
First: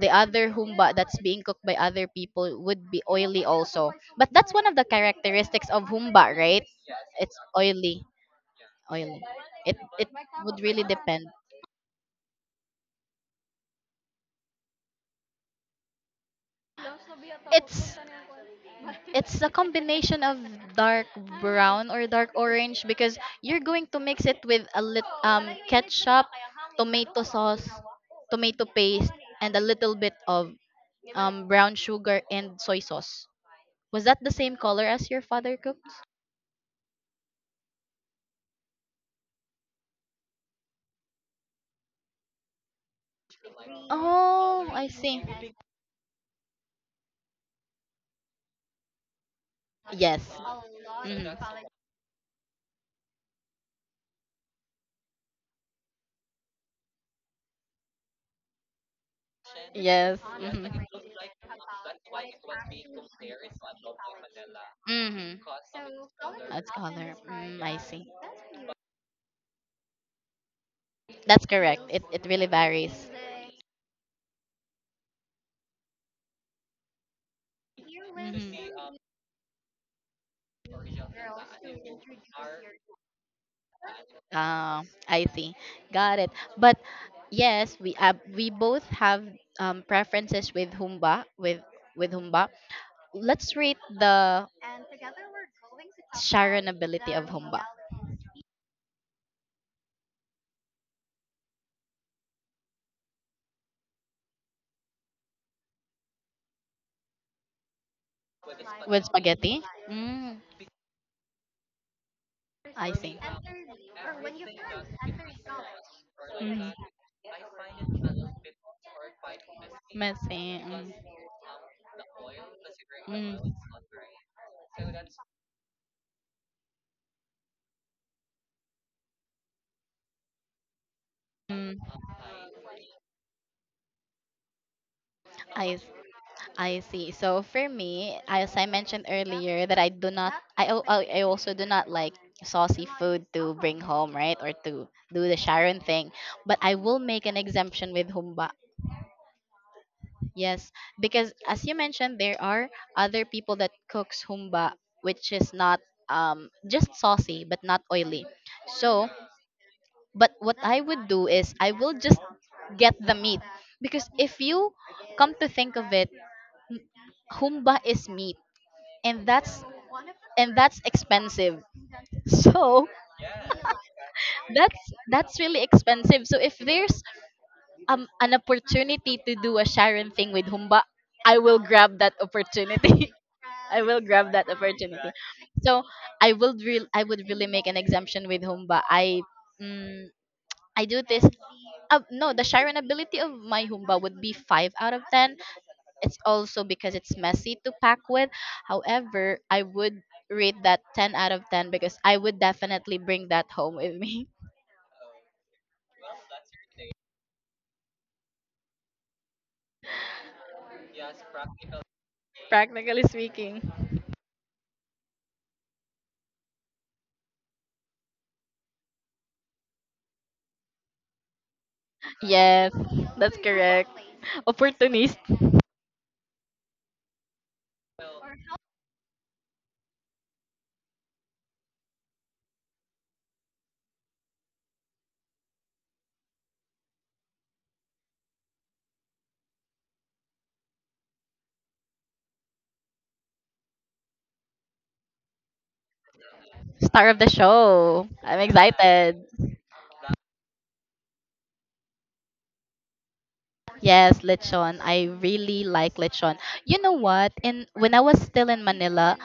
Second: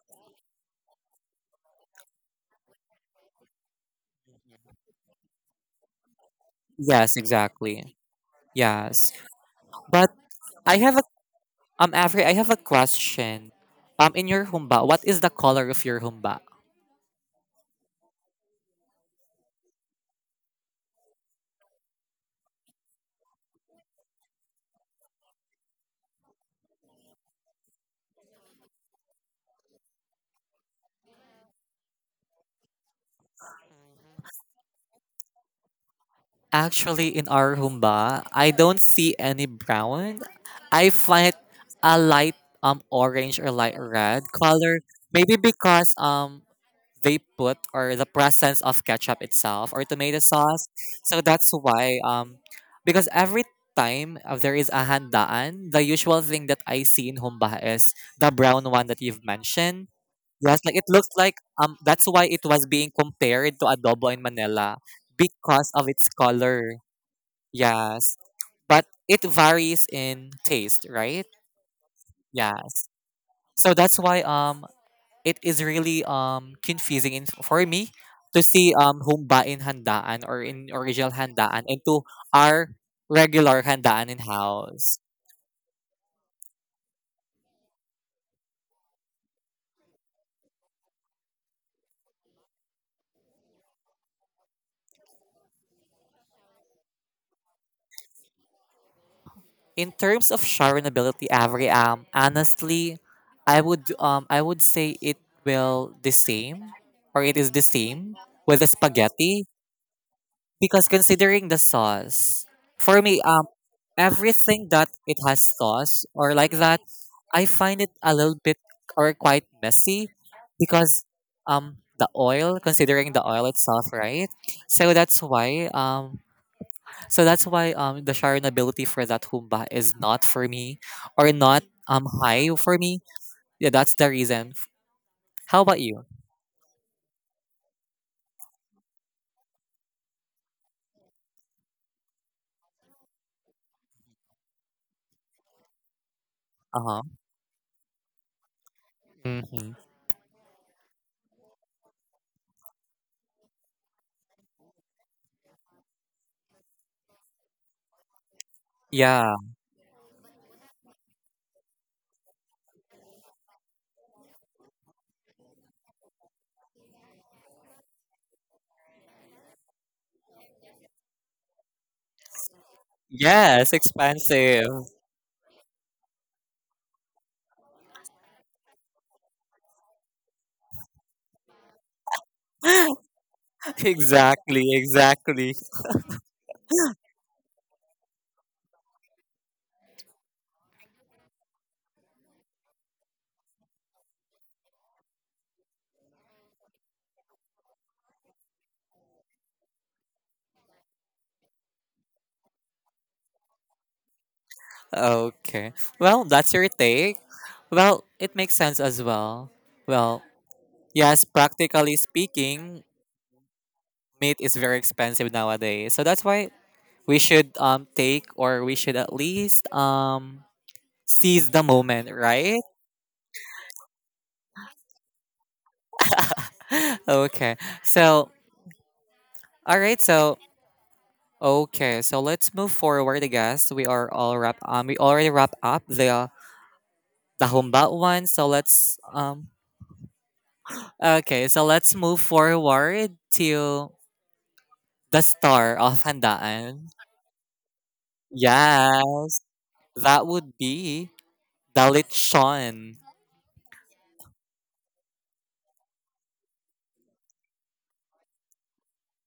the other humba that's being cooked by other people would be oily also. But that's one of the characteristics of humba, right? Yes, It's exactly. oily, Yes, oily. It but would I really have depend. Avery, I have a question. In your humba, what is the color of your humba? It's it's a combination of dark brown or dark orange, because you're going to mix it with a lit ketchup, tomato sauce, tomato paste, and a little bit of brown sugar and soy sauce. Was that the same color as your father cooks? Actually, in our humba, I don't see any brown. I find a light orange or light red Oh, color. I see. Maybe because they put or the presence of ketchup itself or tomato Yes. sauce. So Hmm. that's why because every time there is a handaan, the usual thing that I see in humba is the brown one that you've mentioned. Yes. Yes, like it looks like that's why it was being compared to adobo in Manila Hmm. Hmm. because of its That's color. color. Mm, I see. Yes. But it varies in taste, right? That's correct. It really Yes. varies. So that's why it is really confusing for me to see Mhm. Humba in handaan or in original handaan and to our regular handaan in Ah, house. I see. Got it. But yes, we both have preferences with humba with humba. Let's rate the sharonability of humba. In terms of sharonability, Avery, honestly, I would say it will the same, or it is the same with the With spaghetti spaghetti. Mm, because considering the sauce, I for see. me, everything that it has sauce or like Mm, that, I find it a little bit or quite messy messy. Mm, because the oil, considering the mm, oil itself, right? So that's why um so that's why the Sharon for that humba is not for me or not mm. High for me. Yeah, that's the reason. How about I, s- you? I see. So for me, as I mentioned earlier, that I do not, I, al- I also do not like saucy food to bring home, right? Or to do the Sharon thing. But I will Uh-huh. make an exemption with humba. Hmm. Yes, because as you mentioned, there are other people that cooks humba, which is not just saucy but not oily. So, Yeah. but what I would do is I will just get the meat, because if you come to think of it, m- humba is meat, and that's and that's expensive. (laughs) So Yes, expensive. that's that's really expensive. So if there's an opportunity to do a Sharon thing with humba, I will grab that opportunity. (laughs) I (laughs) will grab that Exactly, opportunity. exactly. So I would really make an exemption with Humba. Mm, I do this. No, the Sharon ability of my Humba would be 5 out of 10. It's also because it's messy to pack with. However, I would rate that 10 out of 10 because I would definitely bring that home with me. Okay. Well, that's your take. Well, it makes sense as well. Well, yes, practically speaking, meat is very expensive nowadays. So that's why we should at least seize the moment, (laughs) right? Yes, that's correct. Opportunist, (laughs) Okay. So, all right. So, okay. So let's move forward. I guess we are all wrap. We already wrap up the humba one. So let's. Okay. So let's move forward to the star of handaan. star of the show. I'm excited. Yes, that would be the lechon. Yes, lechon. I really like lechon. You know what? In When I was still in Manila,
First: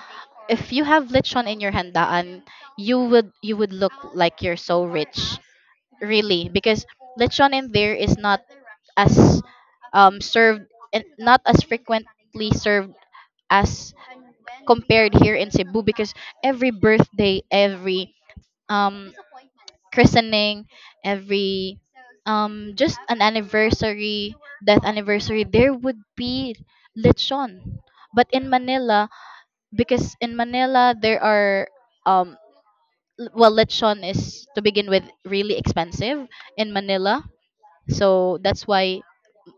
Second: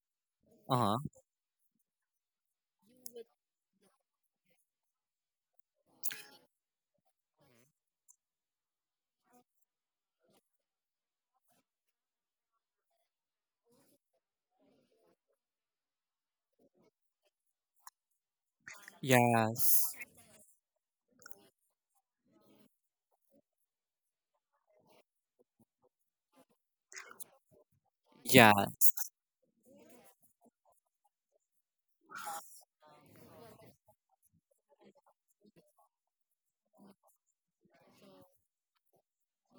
if Uh you have huh. lechon in your handaan, you would look like you're so rich. Really, because lechon in there is not as served and not as frequently served as compared here in Cebu, because every birthday, every um Yes. christening, every just an anniversary, death anniversary, there would be lechon. But in Yeah. Manila, because in Manila there are um well, lechon is, to begin with, really expensive in Manila. So that's why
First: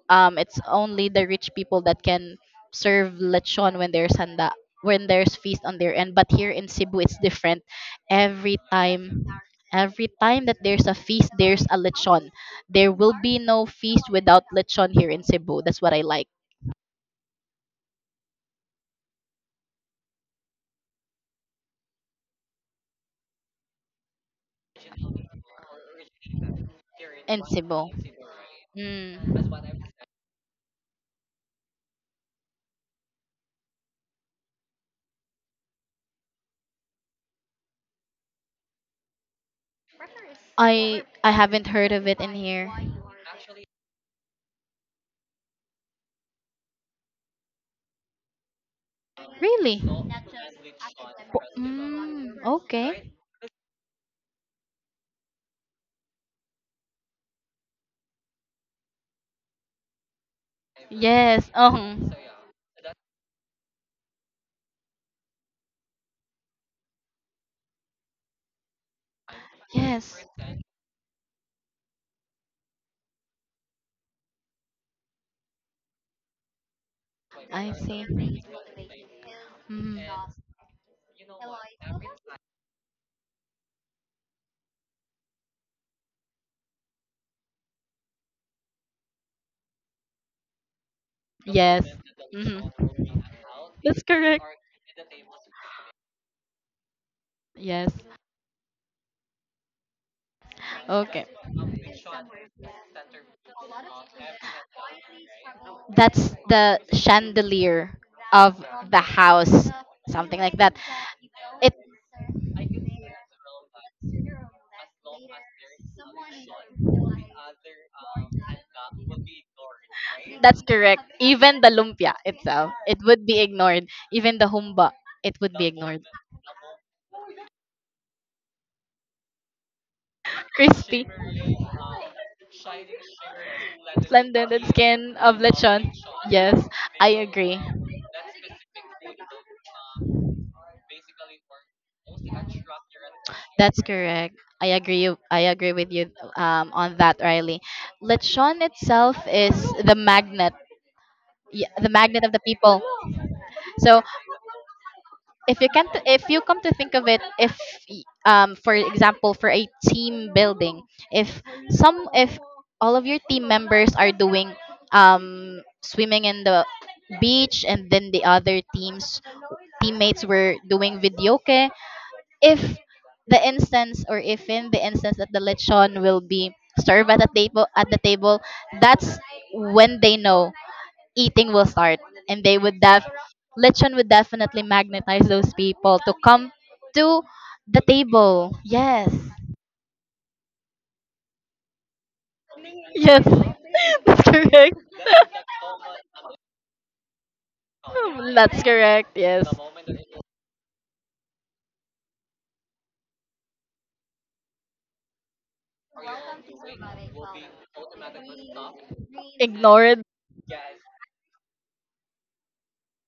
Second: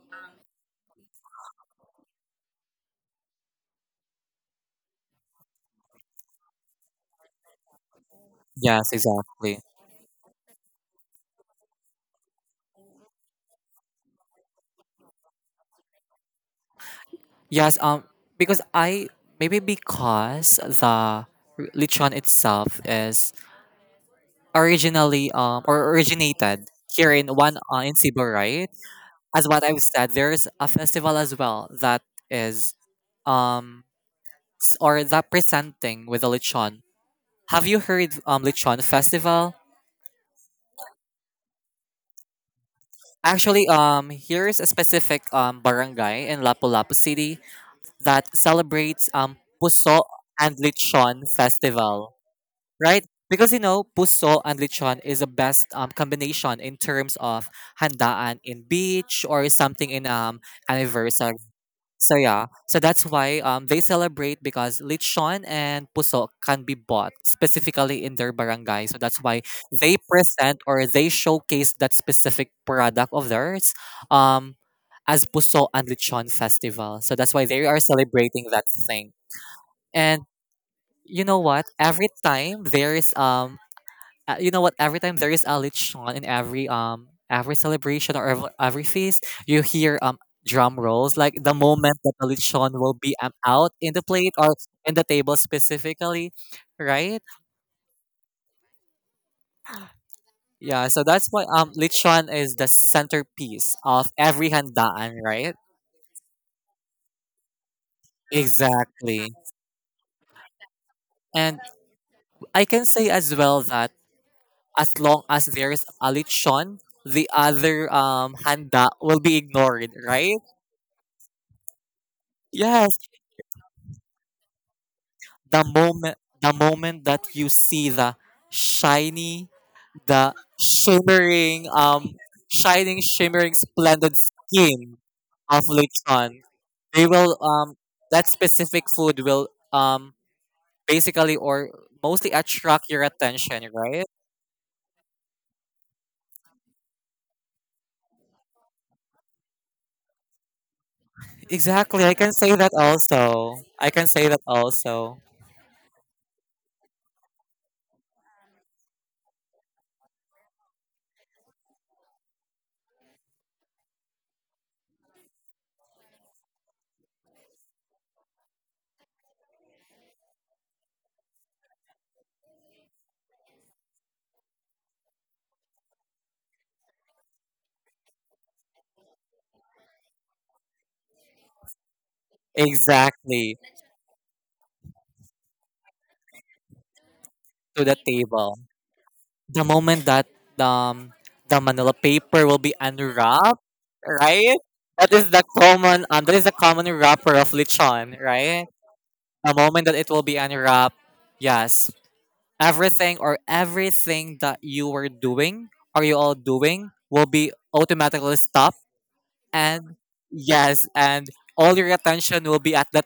it's only the rich people that can serve lechon when there's handa, when there's feast on their end. But here in Cebu, it's different. Every Yes. time, Exactly. every time that there's a feast, there's a lechon. There will be no feast without lechon here in Cebu. That's what I like Yes, because I maybe because lechon itself is originally or originated here in in one Cebu. in Cebu, right? As what Mm. I've said, there's a festival as well that is um s- or that presenting with the lechon. Have you heard lechon festival? I haven't heard of it in here. Actually, here's a specific barangay in Lapu-Lapu City that celebrates Really? puso and lechon festival, Mm, right? okay. Because puso and lechon is the best combination in terms of handaan in beach or something in anniversary. Yes. So yeah, so that's why they celebrate because lechon and puso can be bought specifically in their barangay. So that's why they Yes. present or they showcase that specific product of theirs um as puso and lechon festival. So that's why they I are see. celebrating that thing. Mhm. And you know what? Every time there is You know what? Every time there is a lechon in every celebration or every feast, you hear drum rolls. Like the Yes. moment that the Mhm. lechon will be out in the That's plate correct. or in the table specifically, right? Yes. Yeah. So Okay. that's why lechon is the centerpiece of every handaan, right? That's the chandelier of the Exactly. house, something like that. And It. I can say as well that as long as there's a lechon, the other handa will be ignored, right? That's correct. Even the lumpia itself, it Yes, would be ignored. Even the humba, it would be the ignored. moment the moment that you see the shiny the Crispy, shimmering shining shimmering splendid flattened skin skin of of lechon. lechon. Yes, I They will agree. That specific food will basically or mostly attract your attention, That's right? correct. I agree. I agree with you on that, Riley. Lechon itself is the magnet, the Exactly. I magnet of can the say that people. also I So can say that also if you can not if you come to think of it, if for example, for a team building, if some if all of your team members are doing swimming in the beach, and then the other teams teammates were doing videoke, if the instance or if in the instance that the lechon will be served at the table, at the table, that's when they know eating will start, and they would def Exactly. lechon would definitely magnetize those people to come to the To the table. table, Yes, the moment that um the manila paper will be yes. unwrapped, (laughs) That's right? correct. That is the common wrapper of lechon, That's right? correct. Yes, The moment that it will be unwrapped, yes, everything that you were doing or you all doing will be automatically stopped, and ignored. yes, and all your attention will be at the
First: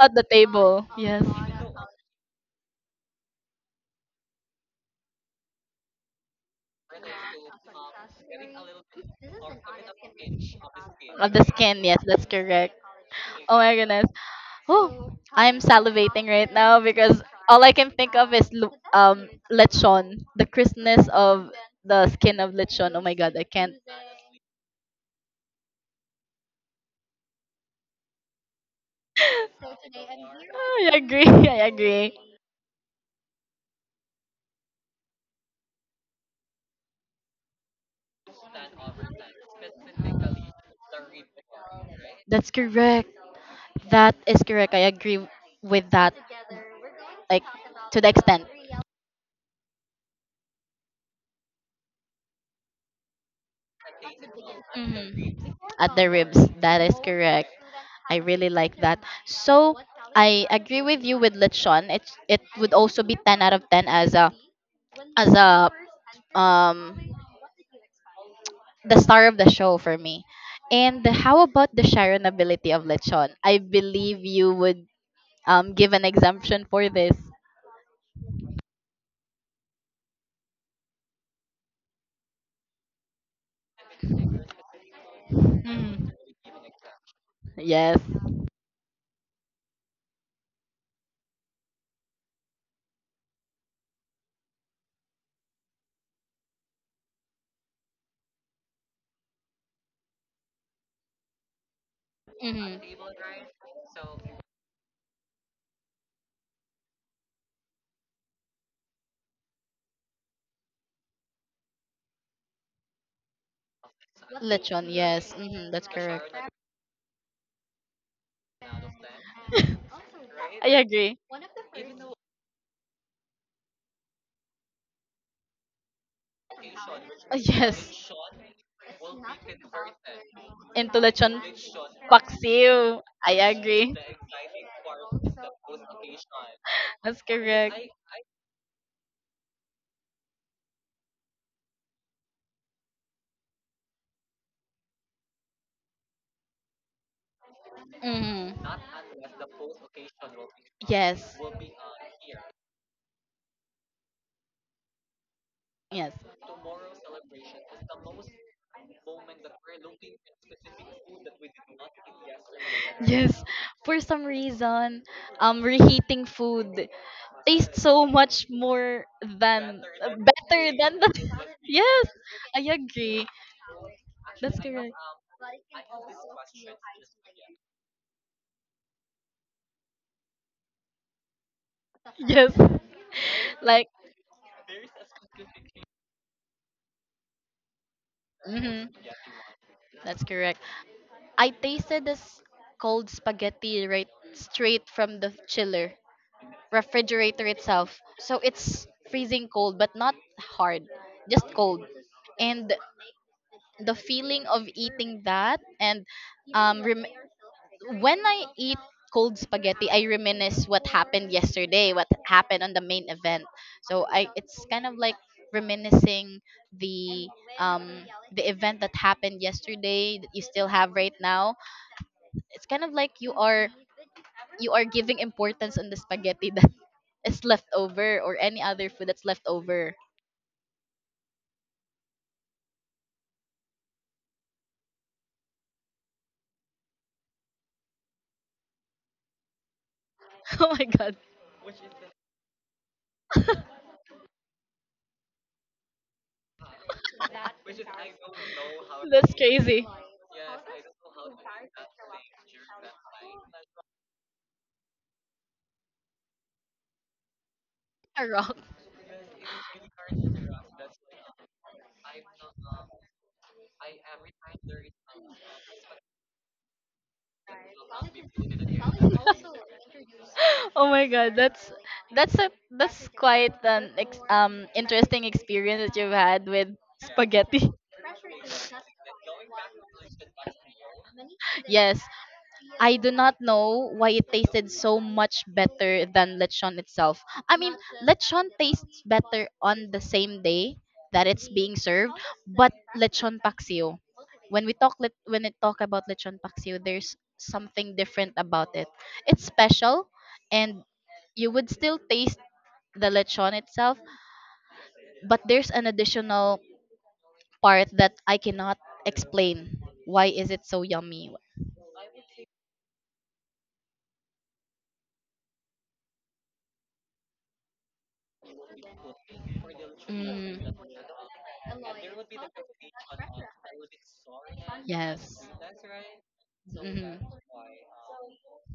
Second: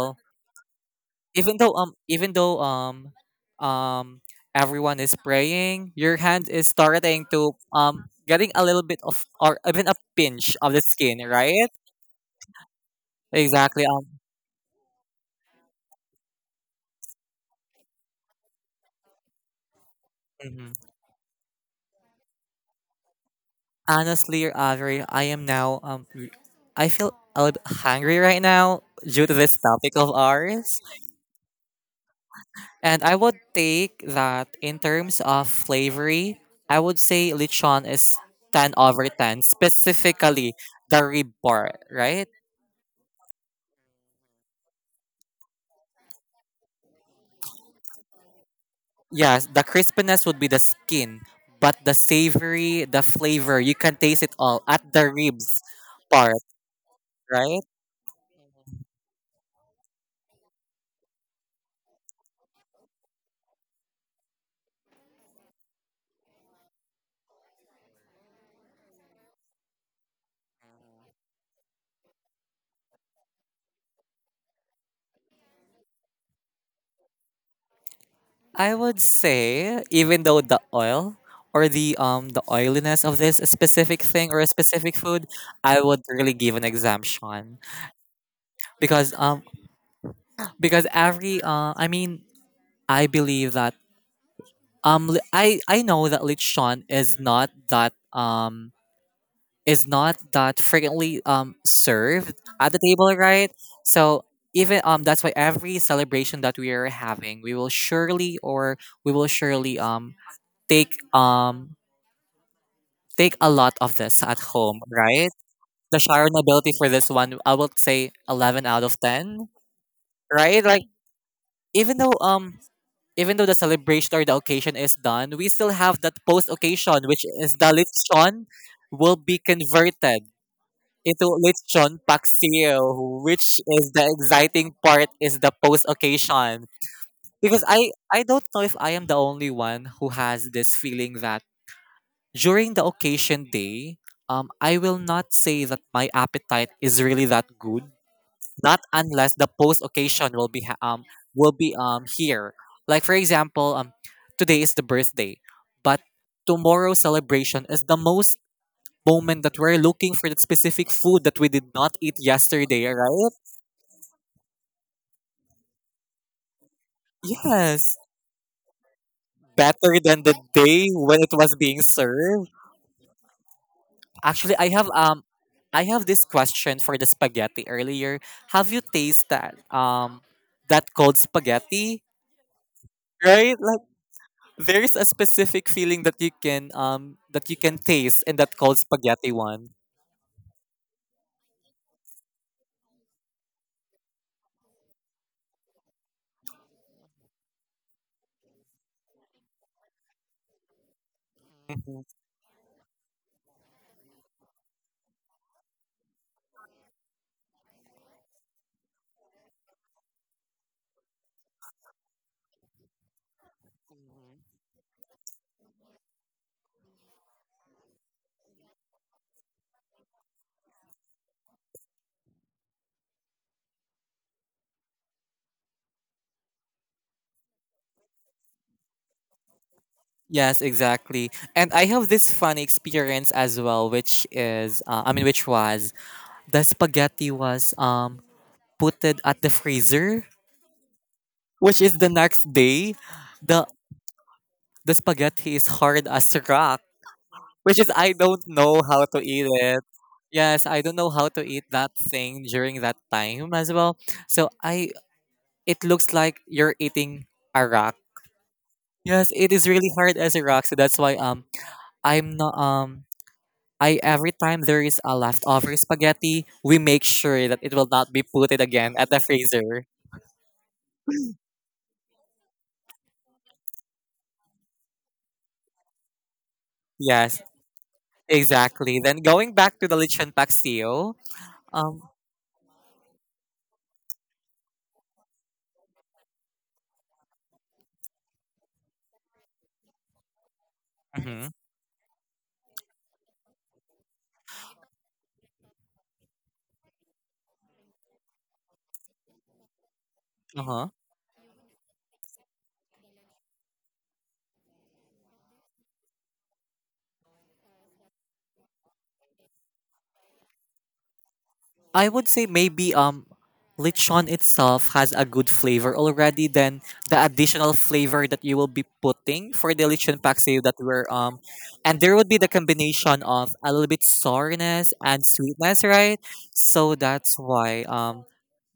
At the table, yes. even though um everyone is praying, your hand is starting to getting a little bit of or even a pinch of the skin, Of the right? skin, yes, that's correct. Oh my Exactly. goodness. Oh, I'm salivating right now because all I can think of is lechon, the Mhm. crispness of the skin of lechon. Oh my god, I can't. Honestly, Audrey, I am now r- I feel a little bit hungry right now due to this topic of ours. I agree. (laughs) I agree. And I would take that in terms of flavory, I would say lechon is 10 over 10, specifically the rib part, right? That's correct. That is correct. I agree with that. Like, to the extent. Yes, the crispiness would be the skin, but the savory, the flavor, you can taste it all at the Mhm. ribs At the ribs. part, That is correct. right? I really like that. So I agree with you with lechon. It would also be 10 out of 10 as a um the star of the show for me. And how about the Sharon ability of lechon? I believe you would give an exemption for this. I would say even though the oil or the oiliness of this specific thing or a specific food, I would Mhm. really give an exemption Yes. because um because every I mean I believe that I know that lechon is not that frequently served at the Mhm. table, right? So even that's why every celebration that we are having, we will surely take um take a lot of this at home, Lechon, yes. right? Hmm, that's The correct. Sharon ability for this one, I would say 11 out of 10, right? I Like agree. (laughs) even though um even though the celebration or the occasion is done, we still have that post occasion, which is the yes. lechon will be converted Into into lechon lechon Paksiw. paksiw, I which agree. is the exciting part is the post occasion. That's Because correct. I don't know if I am the only one who has this feeling that during the occasion day, I will not say that my appetite is really that good. Mm, Not unless the post occasion will be ha- um yes. will be um here. Like for example, today is the birthday, but Yes. tomorrow's celebration is the most moment that we're looking for that specific food that we did not eat yesterday, right? Yes. For some reason, reheating food tastes Yes. so much more than Better than the better day than the when it was (laughs) being Yes, served. I agree. Actually, That's I have correct. um I have this question for the spaghetti earlier. Have you tasted that that cold spaghetti? Yes. (laughs) Right? Like Like, there's a specific feeling that you can taste in that cold mhm, spaghetti one. that's correct. I tasted this cold spaghetti right straight from the chiller, refrigerator itself. So it's freezing cold, but not hard, just cold. Mhm. And the feeling of eating that and um, rem- when I eat cold spaghetti, I reminisce what happened yesterday, what happened on the main event. So I it's kind of like reminiscing the um the event that happened yesterday that you still have right now. It's kind of like You are giving importance on the spaghetti that (laughs) is left over or any other food that's left over. (laughs) Yes, exactly. And I have this funny experience as well, which is, I mean, which was the spaghetti was put it at the freezer, Oh my god. which is the next day. The the spaghetti is hard as rock, which is I (laughs) don't know how to That's eat it. crazy. Yes, I don't know how to eat that thing during that time as well. So I it looks like you're eating a rock. (laughs) A rock. Yes, it is really hard as a rock, so that's why I'm not I every time there is a leftover spaghetti, we make sure that it will not be put it again at the freezer. (laughs) Oh my god, that's a that's quite an interesting experience that you've had with Yes, spaghetti. (laughs) exactly. Then going back to the lechon pastel, Yes, um, I do not know why it tasted so much better than lechon itself. I mean, lechon tastes better on the same day that it's mhm, being served, but lechon paksiw. When we talk let when we talk about lechon paksiw, there's something different about it. It's special, and uh-huh. you would still taste the lechon itself, but there's an additional part that I cannot explain why is it so yummy. I would say maybe lechon itself has a good flavor already. Then the additional flavor that you will be putting for the lechon pastel Mm, that we're and there would be the combination of a little bit sourness and yes. sweetness, right? So Hmm. that's why um,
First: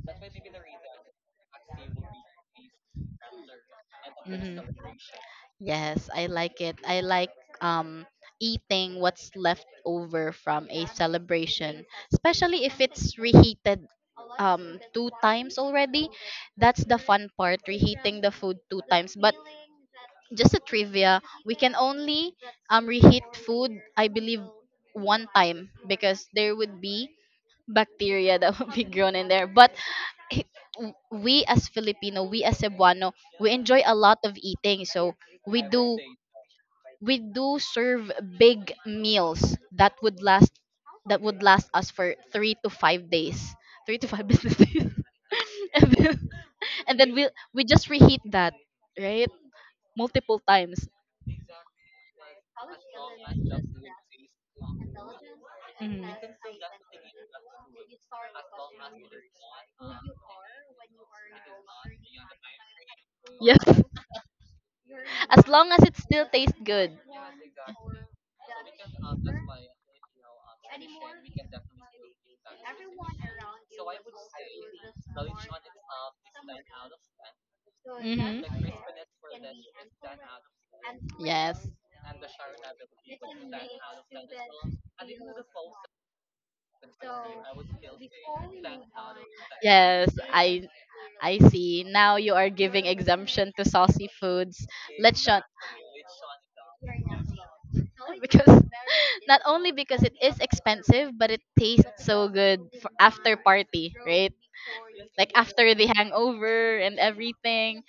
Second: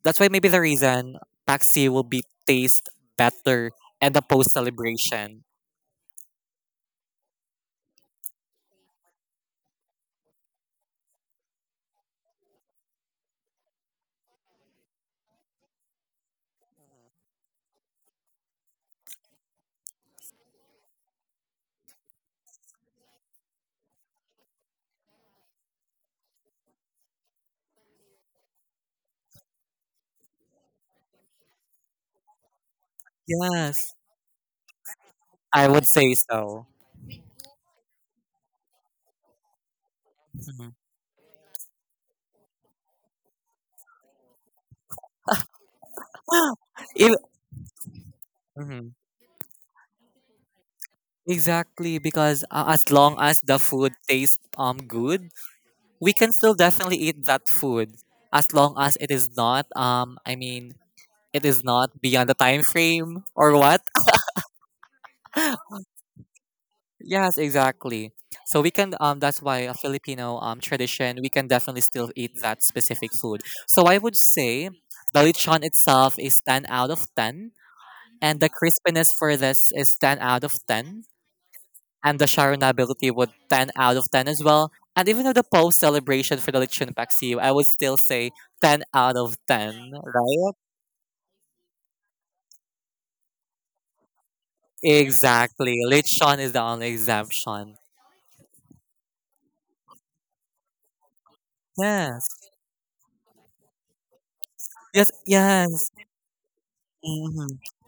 that's why maybe the reason pastel will be taste better at the post Hmm. celebration. Yes i like it i like um eating what's left over from a celebration, especially if it's reheated two times already. That's the fun part, reheating the food two times. But just a trivia, we can only reheat food, I believe, one time, because there would be bacteria (laughs) that would be grown in there, but (laughs) h- we as Filipino, we as Cebuano, we enjoy a Yes, lot of eating. So we I would do say so. we do serve big meals that would last us for 3 to 5 days, three to five (laughs) business days, (laughs) and then (gasps) (laughs) and then If, we just reheat that, Mhm. right, multiple times. Exactly, because as long as the food tastes good, Mhm. we can still definitely eat that food as long as it is not I mean it is not beyond the time frame or Yes. what? As long as it still tastes good. Yes, exactly. So we can that's why a Filipino tradition we can definitely still eat that specific food. So I would say the lechon itself is 10 out of 10 and Mhm. the crispiness for this is 10 out of 10 Yes. and the Sharon ability would 10 out of 10 as well. And even though the post celebration for the Lichun Paxiu, I would still say 10 out of 10, Yes, right? I see. Now you are giving exemption to saucy foods. Let's shut. Exactly. Lichun is the only exemption. (laughs) Because not only because it is expensive, but it tastes so Yes, good for after party, right? yes, Like after the yes. hangover and hmm everything.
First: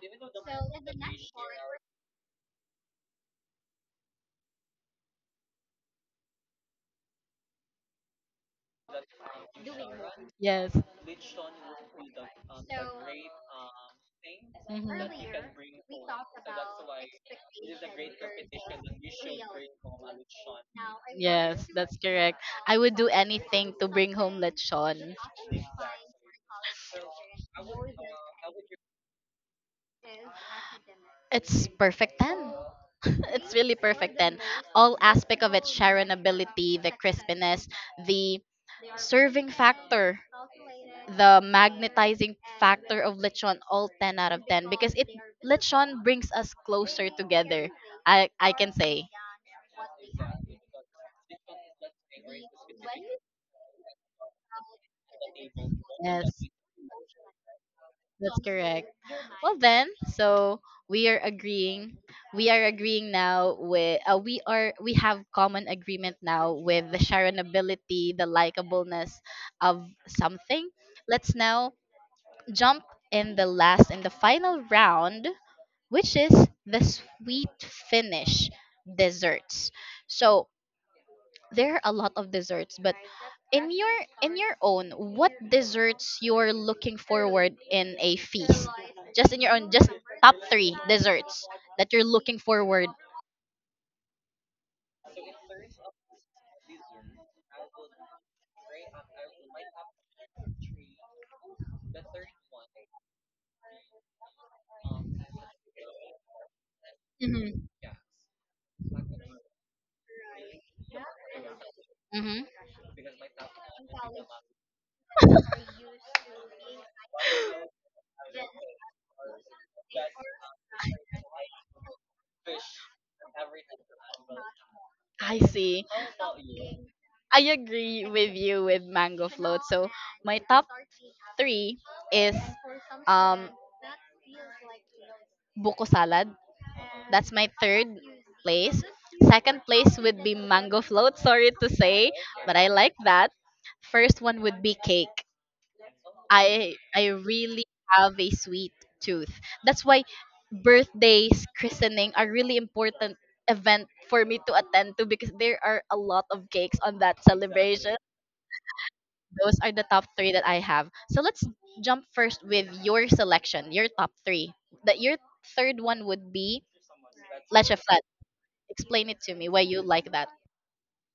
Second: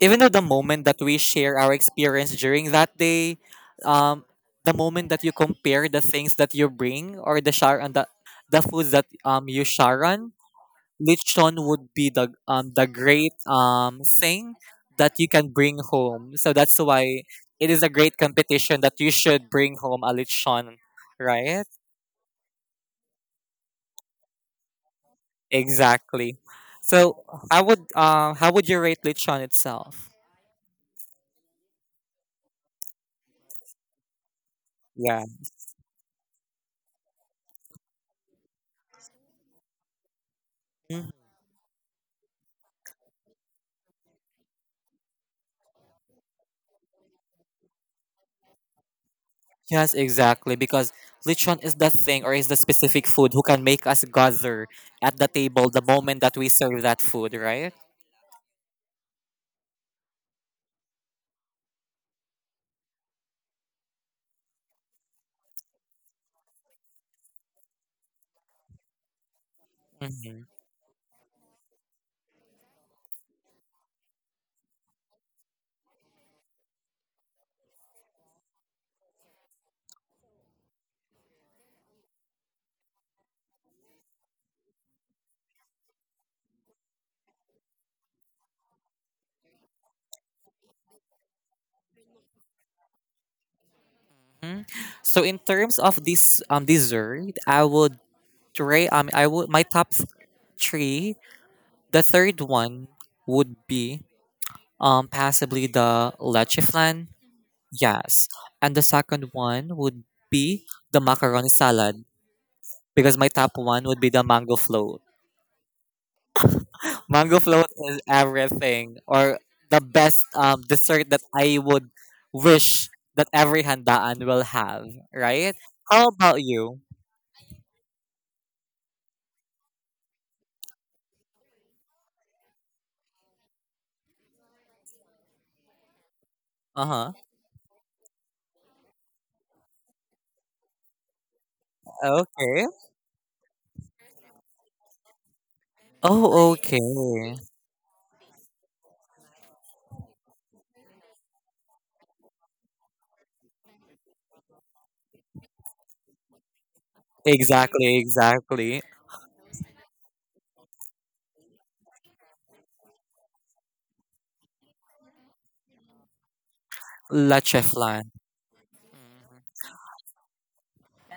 Even though the moment that we share our experience during that day, um, the moment that you compare the things that you bring or the share and the foods that you share Yes. lechon would be the great thing that you can Mhm. bring home. So that's why it is a great competition that you should bring home a lechon, right? Yes, that's correct. I would do anything to bring home lechon. Exactly. So how would you rate lechon itself? It's perfect 10. (laughs) It's really perfect 10. All Yeah. aspect of its sharonability, the crispiness, the serving factor, Mm. the magnetizing factor of lechon, all 10 out of 10, because it lechon brings us closer together, I can say. Yes, exactly. Because lechon is the thing or is the specific food who can make us gather at the table the moment that Yes. we serve that food, right? That's correct. Well then, so we are agreeing. We are agreeing now with we have common agreement now with the sharonability, the likableness of Mhm. something. Let's now jump in the last and the final round, which is the sweet finish desserts. So there are a lot of desserts, but in your in your own, what desserts you're looking forward in a feast? Just in your own, just top three desserts that you're looking forward. So in terms of this dessert, I would Dre, I would my top three. The third one would be possibly the leche flan. Mm-hmm. Yes, and the second one would be the macaroni salad Mm-hmm. because my top one would be the mango float. Mango float is everything, or the best dessert that I would wish that every handaan will have. I Right? see. How about you? I agree with you with mango float. So my top three is um buko salad. Uh huh. That's my third place. Second place would be mango float, sorry to say, but Okay. I like that. First one would be cake. Oh, I okay. I really have a sweet tooth. That's why birthdays, christening are really important event for me to attend to, because there are a lot of cakes on that celebration. Exactly, exactly. Those are the top three that I have. So let's jump first with your selection, your top three. That your third one would be Leche leche flat. flan. Explain it to me why you like that.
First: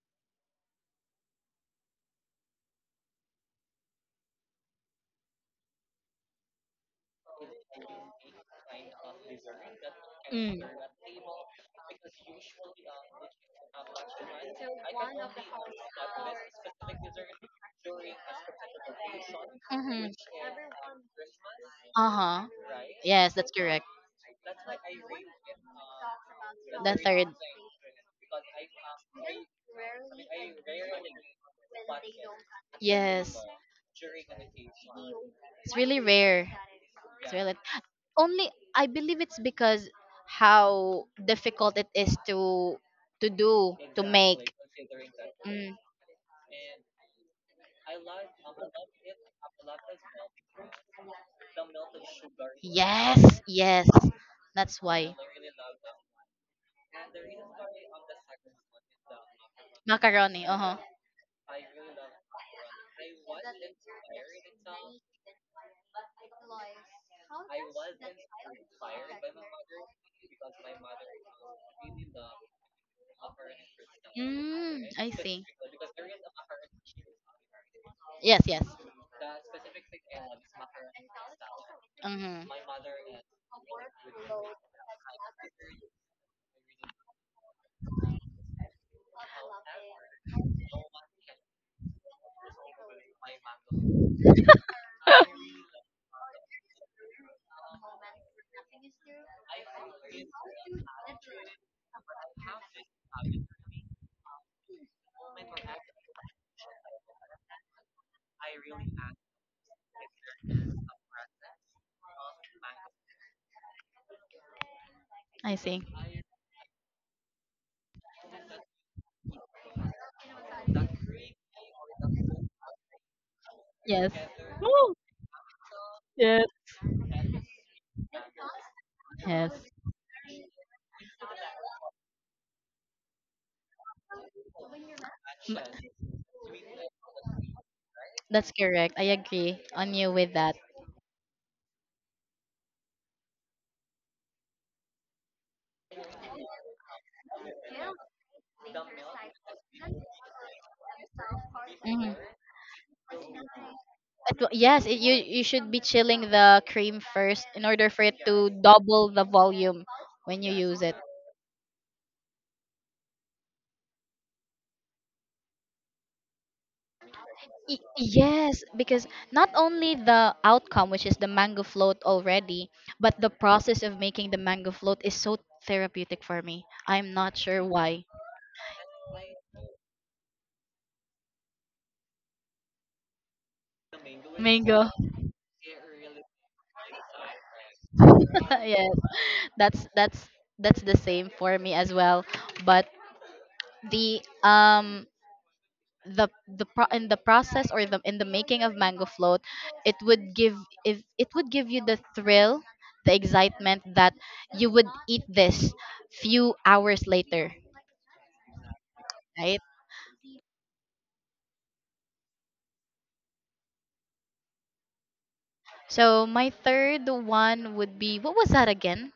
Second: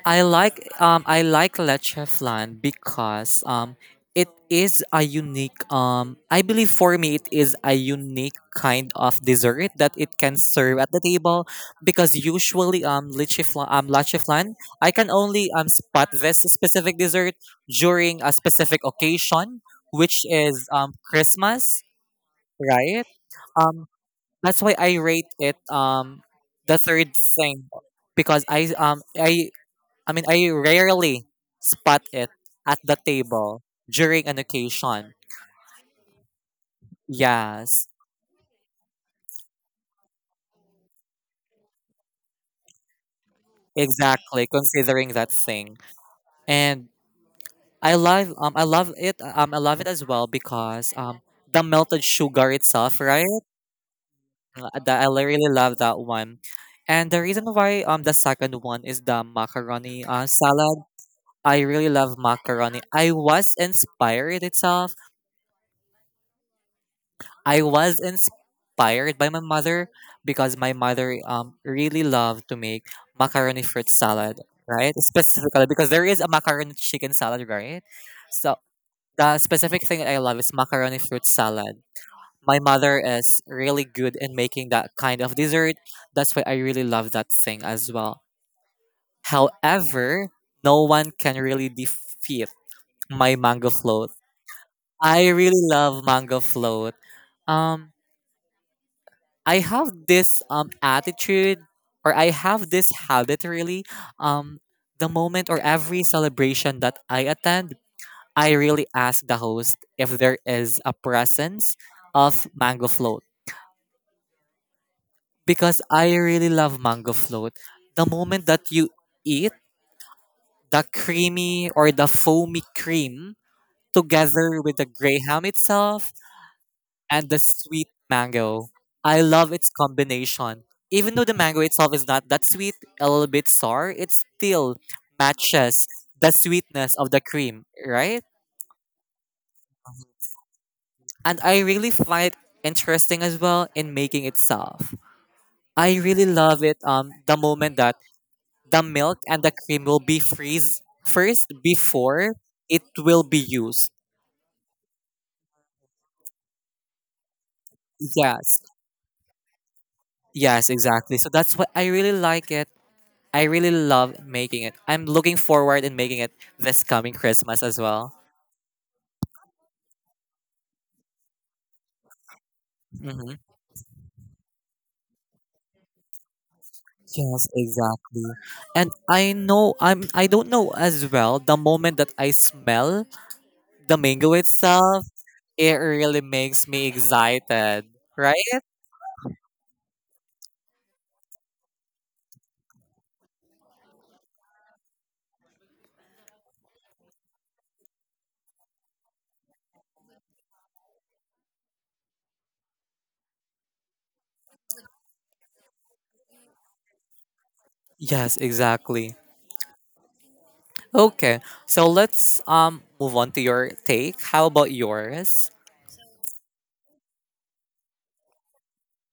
I like leche flan because it is a unique I believe for me it is a unique kind of dessert that it can Mm. serve at the table because usually leche flan I can only spot this specific dessert during a specific occasion Hmm. which is Christmas, Uh huh. right? Yes, that's correct. um. That's why I rate it the The third third. thing because I mean I rarely spot it at the Yes. table during an occasion. It's really rare. It's really Yes, only, I believe, it's because how difficult it is to do to make. exactly. Considering that Mm. thing, and I love it as well because the melted sugar itself, right? Yes, yes. That's that I why. really love that one, and the reason why the second one is the macaroni, Macaroni, uh-huh. salad I really love macaroni. I was inspired itself. I was inspired by my mother because my mother really loved to make macaroni fruit salad, Mm, right? I see. Specifically because there is a macaroni chicken salad, right? Yes, So yes. the specific thing that I love is macaroni fruit salad. Mm-hmm. My mother is really good in making that kind of dessert. That's why I really love that thing as well. However, no one can really defeat my mango float. I really love mango float. Um, I have this attitude, or I have this habit really. Um, the moment or every celebration that I attend, I really ask the host if there is a presence of mango float I see. because I really love mango float. The moment that you eat the creamy or the foamy cream Yes. together with the graham itself Yes. and the sweet mango. I Yes. love its combination. Even though the mango itself is not that sweet, a little bit sour, it still M- matches the sweetness of the cream, right? That's correct. I agree on you with that. And I really find it interesting as well in making itself. I really love it the moment that the milk and the cream will be freeze first Mhm. before it will be used. Yes, you should be chilling the cream first in order for it to Yes. double the volume when you Yes, use it. exactly. So that's what I really like it. I really love making it. I'm looking forward in making it this coming Christmas as well. Yes, because not only the outcome, which is the mango float already, but the Hmm. process of making the mango float is so therapeutic for me. I'm not Yes, sure why. exactly. And I know I'm. I don't know as well. The moment that I smell the mango Mango. itself, it really makes me excited, (laughs) right? Yes. That's that's that's the same for me as well. But the um the in the process, or the in the making of mango float, it would give if it would give you the thrill, the excitement that you would eat this few hours later, Yes, exactly. right? Okay, so let's move on to your take. How about yours? So my third one would be, what was that again?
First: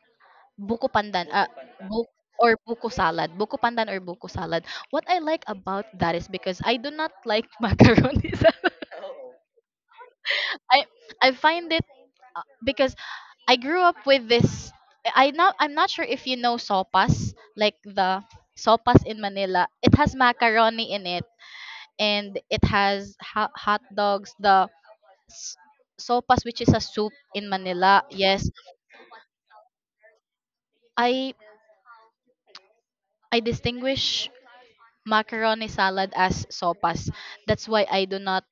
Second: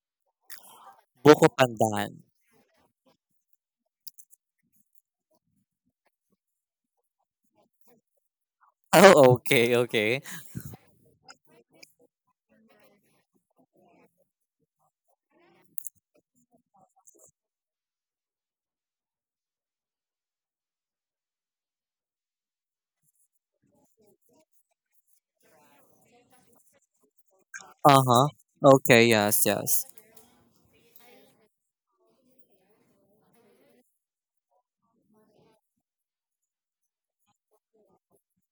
Buko pandan, Buko bu- pandan. or buko salad. Buko pandan or buko salad, what I like about that is because I do not like (laughs) macaroni salad. Oh, okay, okay. I i find it, because I grew up with this. I'm not sure if you know sopas, like the sopas in Manila. It has macaroni in it, and it has hot dogs. The s- sopas, which is a soup in Uh Manila. huh. Yes, Okay, yes, yes. I I distinguish macaroni salad as sopas. That's why I do not.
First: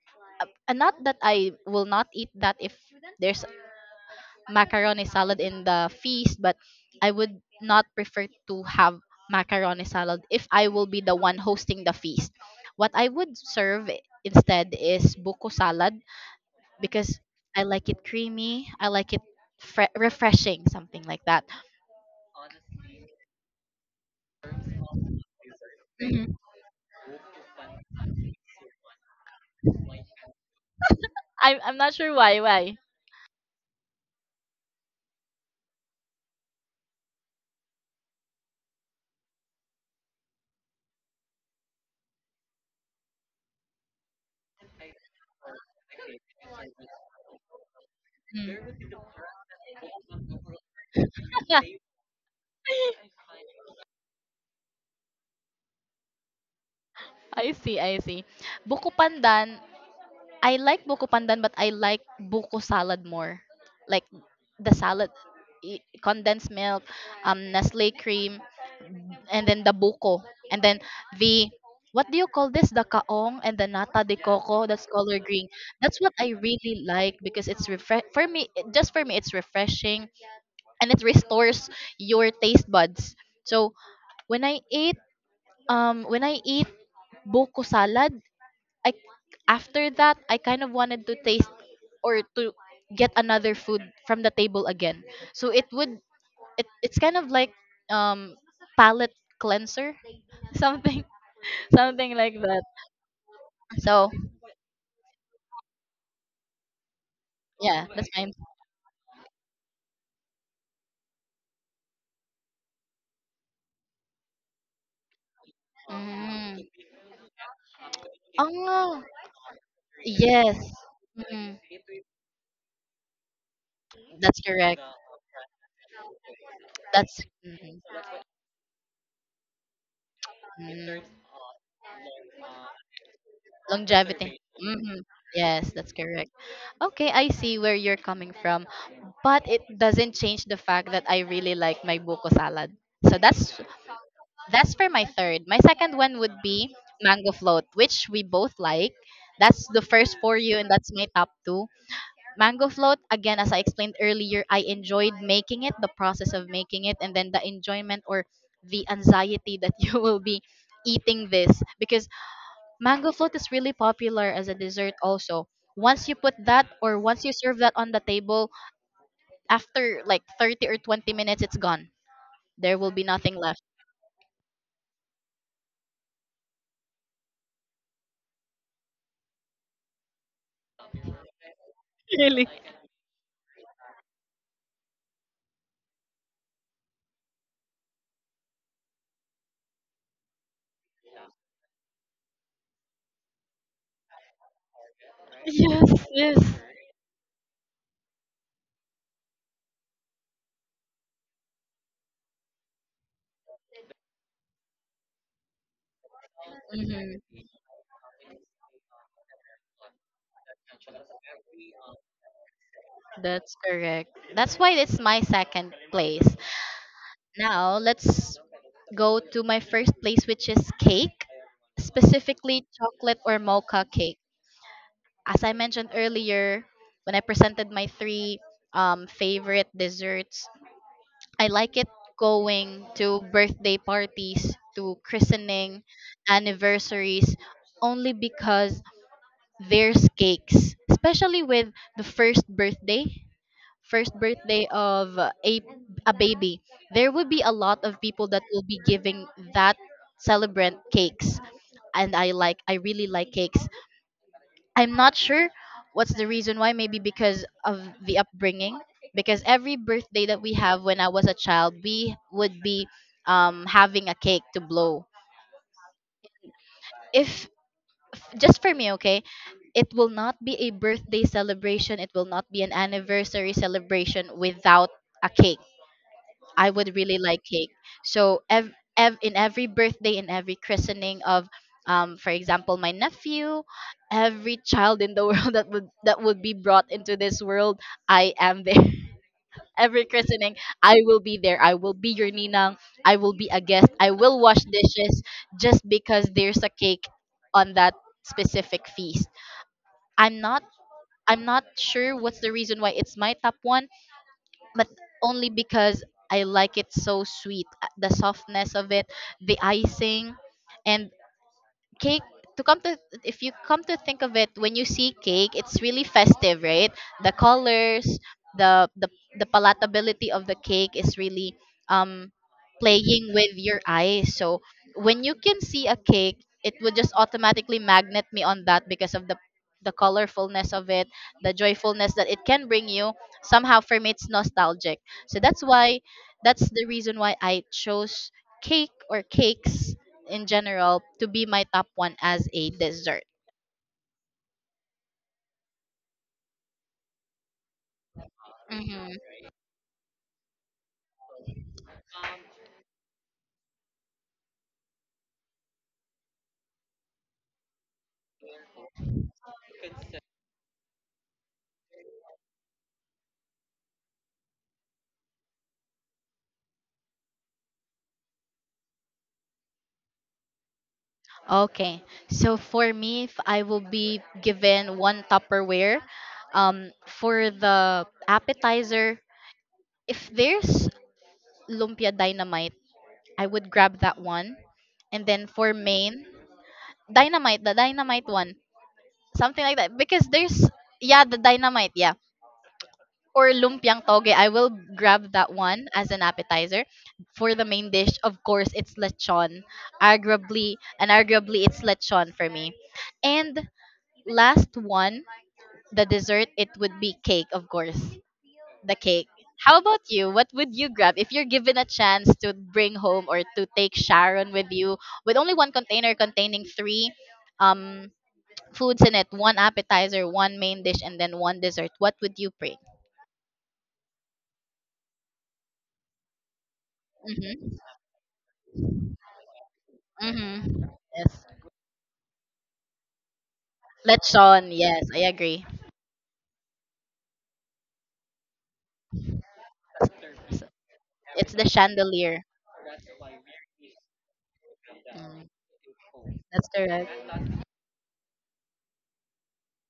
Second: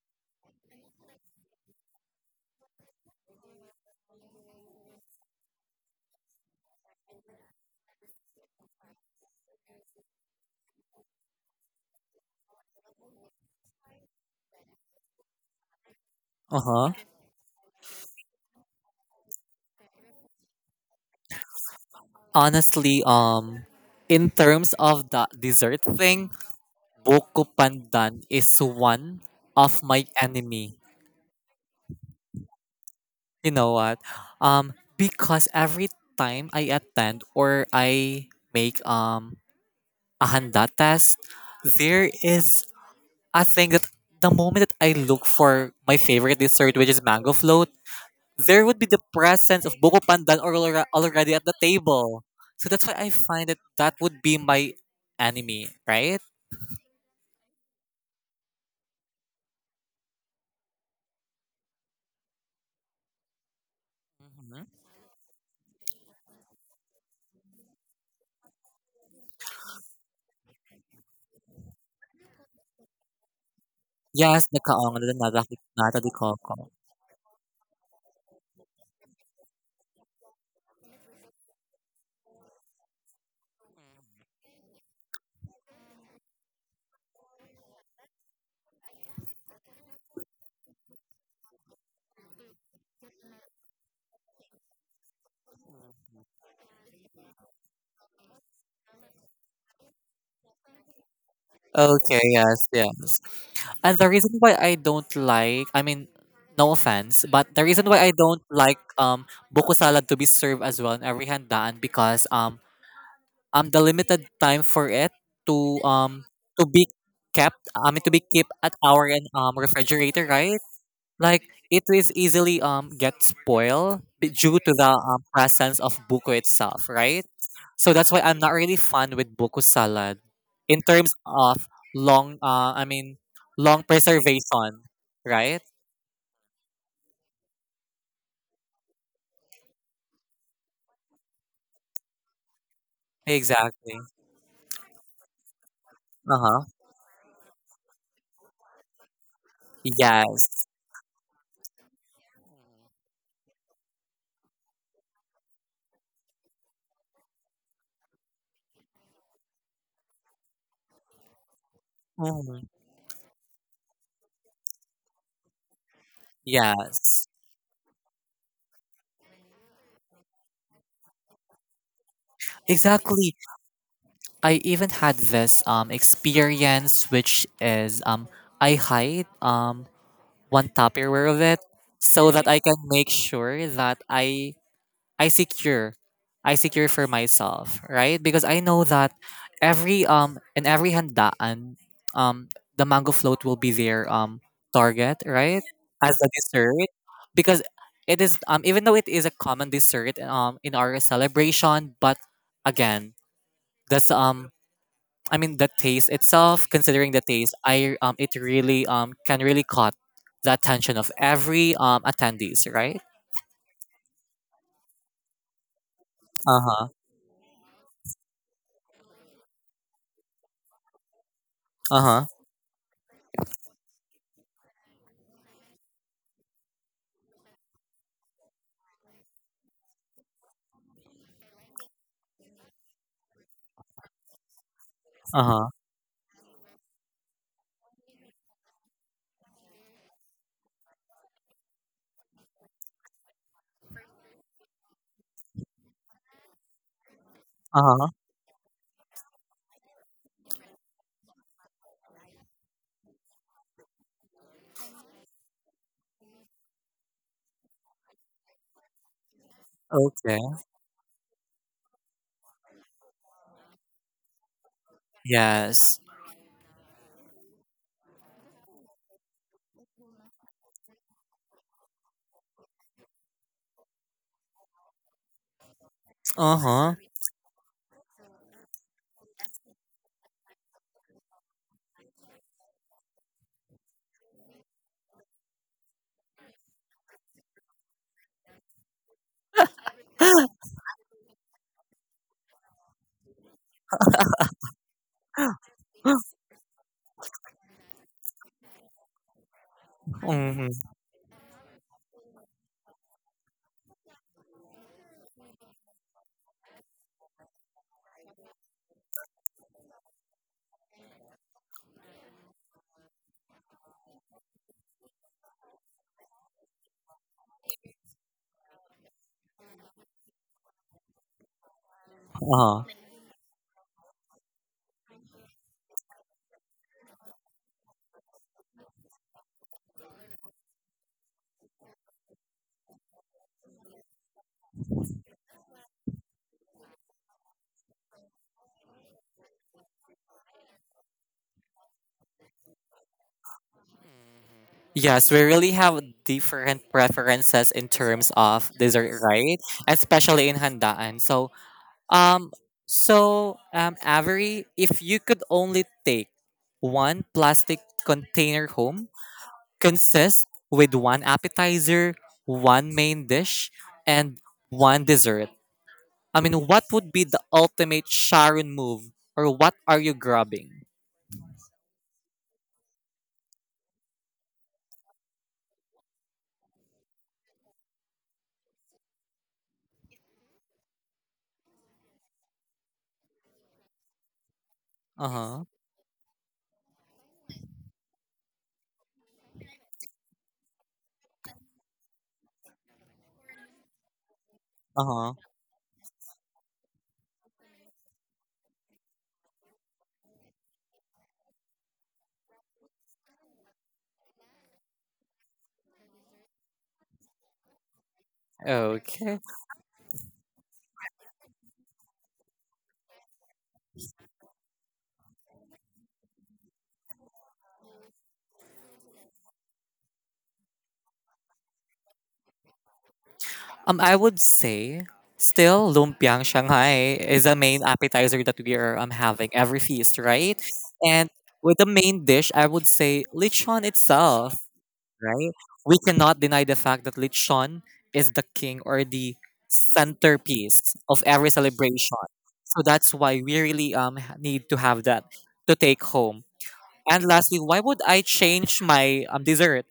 And not that I will not eat that if there's macaroni salad in the feast, but I would not prefer to have macaroni salad if I will be the one hosting the feast. What I would serve instead is buko salad, Uh huh. because I like it creamy, I like it refreshing, something like that. Honestly, in terms of the dessert thing, Mhm. buko pandan is one of my enemy. I'm not sure why. You know what? Because every time I attend or I make a handa test, there is a thing that the moment that I look for my favorite dessert, which is mango float, there Mm. would be the presence of buko pandan or alre- already at the (laughs) table. So that's why I find that that would be my enemy, right? I see. I see. Buko pandan I like buko pandan, but I like buko salad more. Like Mhm. the salad, condensed milk, Nestle cream, and then the buko, and then the what do you call this? The kaong and the nata de Yes, the coco. That's kaong, the color green. nagakitnata That's de what I coco. really like because it's refresh for me. Just for me, it's refreshing and it restores your taste buds. So when when I eat buko salad, I after that I kind of wanted to taste or to get another food from the table again. So it's kind of like um palate cleanser, (laughs) something something Okay, like yes, that. yes. And the So reason why I don't like, I mean, no offense, but the reason yeah, why that's I mine. don't like buko salad to be served as well in every handaan because the limited time for it to um Mm. to be kept, I mean to be kept at Oh our refrigerator, right? yes. Like Mm, it is easily get spoiled that's due to correct. the, presence of buko itself, That's right? mm, So that's why I'm not really fond with buko salad in mm, terms of long I mean long longevity. preservation, Hmm. right? Yes, that's correct. Okay, I see where you're coming from, but it doesn't change the fact that I really like my buko salad. So that's Exactly. that's for my third. My second one would Uh-huh. be mango float, which we both like. That's the first for you, Yes. and that's my top two. Mango float, again, as I explained earlier, I enjoyed making it, the process of making it, and then the enjoyment or the anxiety that (laughs) you will be eating this, because Mhm. mango float is really popular as a dessert also. Once you put that, or once Yes. you serve that on the table, after like 30 or 20 minutes, it's gone. There will be nothing Exactly. left. I even had this experience which is I hide one Tupperware of it so that I can make sure that I secure for myself, right? Because I know that every in every handaan, um the mango float will be their target, right? As a dessert, because it is even though it is a common dessert in our celebration, but again, that's I mean the taste itself. Considering the Hmm. taste, I it really can really caught the attention of every attendees, right? That's correct. That's why it's my second place. Uh huh. Now let's go to my first place, which is cake, Uh huh. specifically chocolate or mocha cake. As I mentioned earlier when I presented my three favorite desserts, I like it going to birthday parties, to Uh huh. christening, anniversaries, only because there's cakes, especially with the first birthday, of a baby. There would be a Uh lot of huh. people that will be giving that celebrant cakes, and I really like cakes. I'm not sure what's the reason why. Maybe because of the upbringing. Because every birthday Okay. that we have when I was a child, we would be having a cake to blow. Yes. If, just for me, okay, it will not be a birthday celebration, it will not be an anniversary celebration without a cake. Uh I huh. would really like cake, so in every birthday, in every christening of, for example, my nephew, every child in the (laughs) world that would be brought into this world, I am there. (laughs) Every (gasps) christening, I will be there, I will be your ninang, I will be a guest, I will wash dishes, just because there's a cake on that specific feast. I'm not Hmm. I'm not sure what's the reason why it's my top one, but only because I like it so sweet. The softness of it, the icing, and cake to come to if you come to think of it, when you see cake, it's really festive, right? The colors, the the, the palatability of the cake is really um Uh-huh. playing with your eyes. So when you can see a cake, it would just automatically magnet me on that, because of the colorfulness of it, the joyfulness that it can bring you, somehow for me it's nostalgic. So that's the reason why I chose cake or cakes in general to be my top one as a dessert. Yes, we really have different preferences in terms of Mm-hmm. dessert, right? Especially in handaan. Um, so, Avery, if you could only take one plastic container home, consist with one appetizer, one main dish, and one dessert. I mean, what would be the ultimate Sharon move, or what are you grabbing? Okay. So for me, if I will be given one Tupperware, for the appetizer, if there's lumpia dynamite, I would grab that one. And Uh then huh. for main, dynamite, the dynamite one, something like that. Because there's, yeah, the dynamite, yeah, or lumpiang toge, I will Uh-huh. grab that one as an appetizer. For the main dish, of course, it's lechon. Arguably, it's lechon for me. And last one, the dessert, it would be cake, of course. The cake. Okay. How about you? What would you grab if you're given a chance to bring home or to take Sharon with you with only one container containing three um, foods in it, one appetizer, one main dish, and then one dessert? What would you bring? I would say still lumpiang Shanghai is the Mm-hmm. main appetizer that we are having every feast, right? Mm-hmm. And Yes. with the main dish, I would say lechon itself, Lechon. Yes, I right? agree. We cannot deny the fact that lechon is the king or the S- centerpiece of every It's the celebration. chandelier. So that's why we really need to have that Mm, to take home. that's correct. And lastly, why would I change my dessert?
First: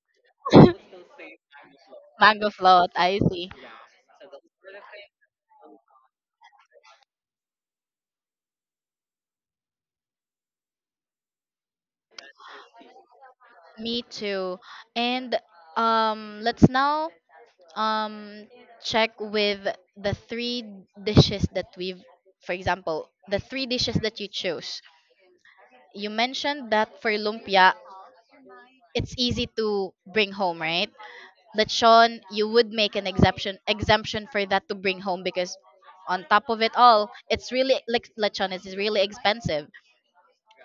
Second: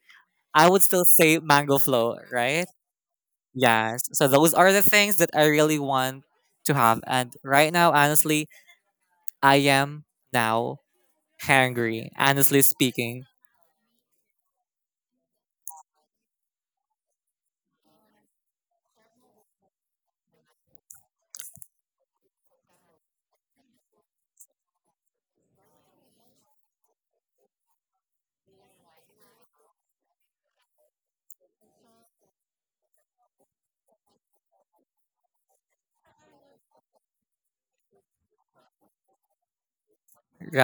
I (laughs) would still say mango flow, Mango right? float. I see. Yes. So those are the things that I really want to have. And right now, honestly, I am now hungry, honestly speaking. Me too. And let's now um check with the three dishes that the three dishes that you chose. You mentioned that for lumpia, it's easy to bring home, right? That Sean, you would make an exemption for that to bring home because on top of it all, it's really lechon is really expensive.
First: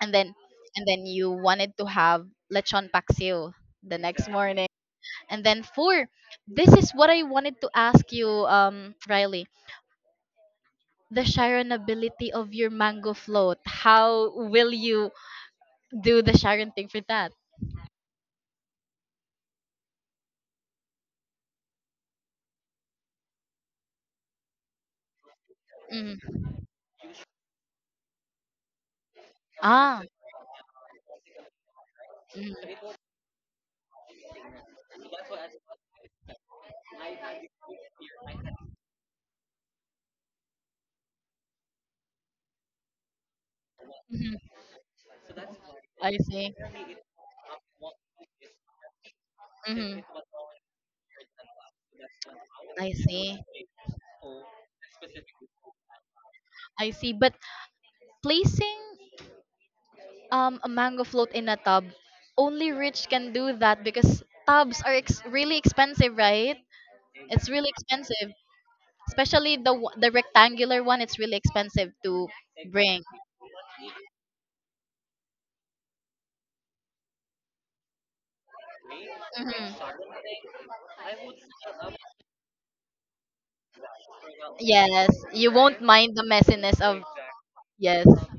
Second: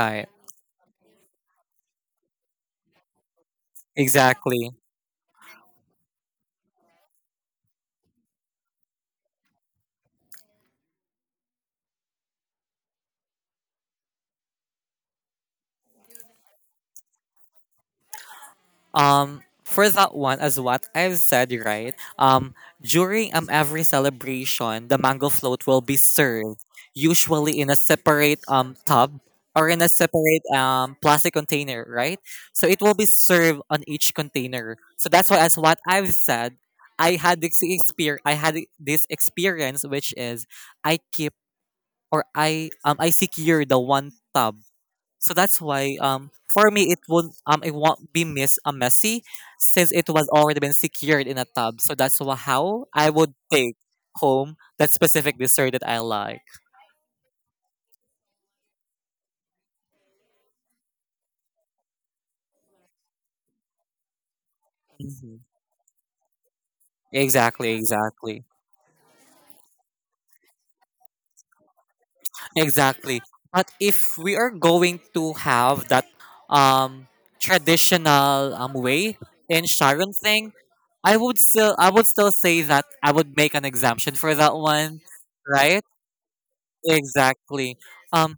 And then and then you wanted to have lechon paksiw the next morning. Exactly. And then four, this is what I wanted to ask you, Riley. The sharonability of your mango float. How will you do the sharon thing for that? For that one, as what I've said, right? During every celebration, the mango float will be Mm. served, usually in a separate tub or in a Ah. separate plastic container, right? So Mm. it will be served on each container. So that's why, as what I've said, I had this experience, which is I keep or I secure the one Mhm. tub so that's why I see. for me it won't be miss a messy since Hmm. it was already been secured in a tub. So how I I would see. take home that specific dessert that I like. I see. But placing a mango float in a tub, only rich can do that because tubs are Mhm. really expensive, right? It's really Exactly, expensive, exactly. especially the the rectangular one. It's really expensive to bring. Exactly. But if we are going to have that um traditional way in Sharon Hmm. thing, I would still say that I would make an exemption for that one, Yes, you won't right? mind the messiness of Exactly. yes, Um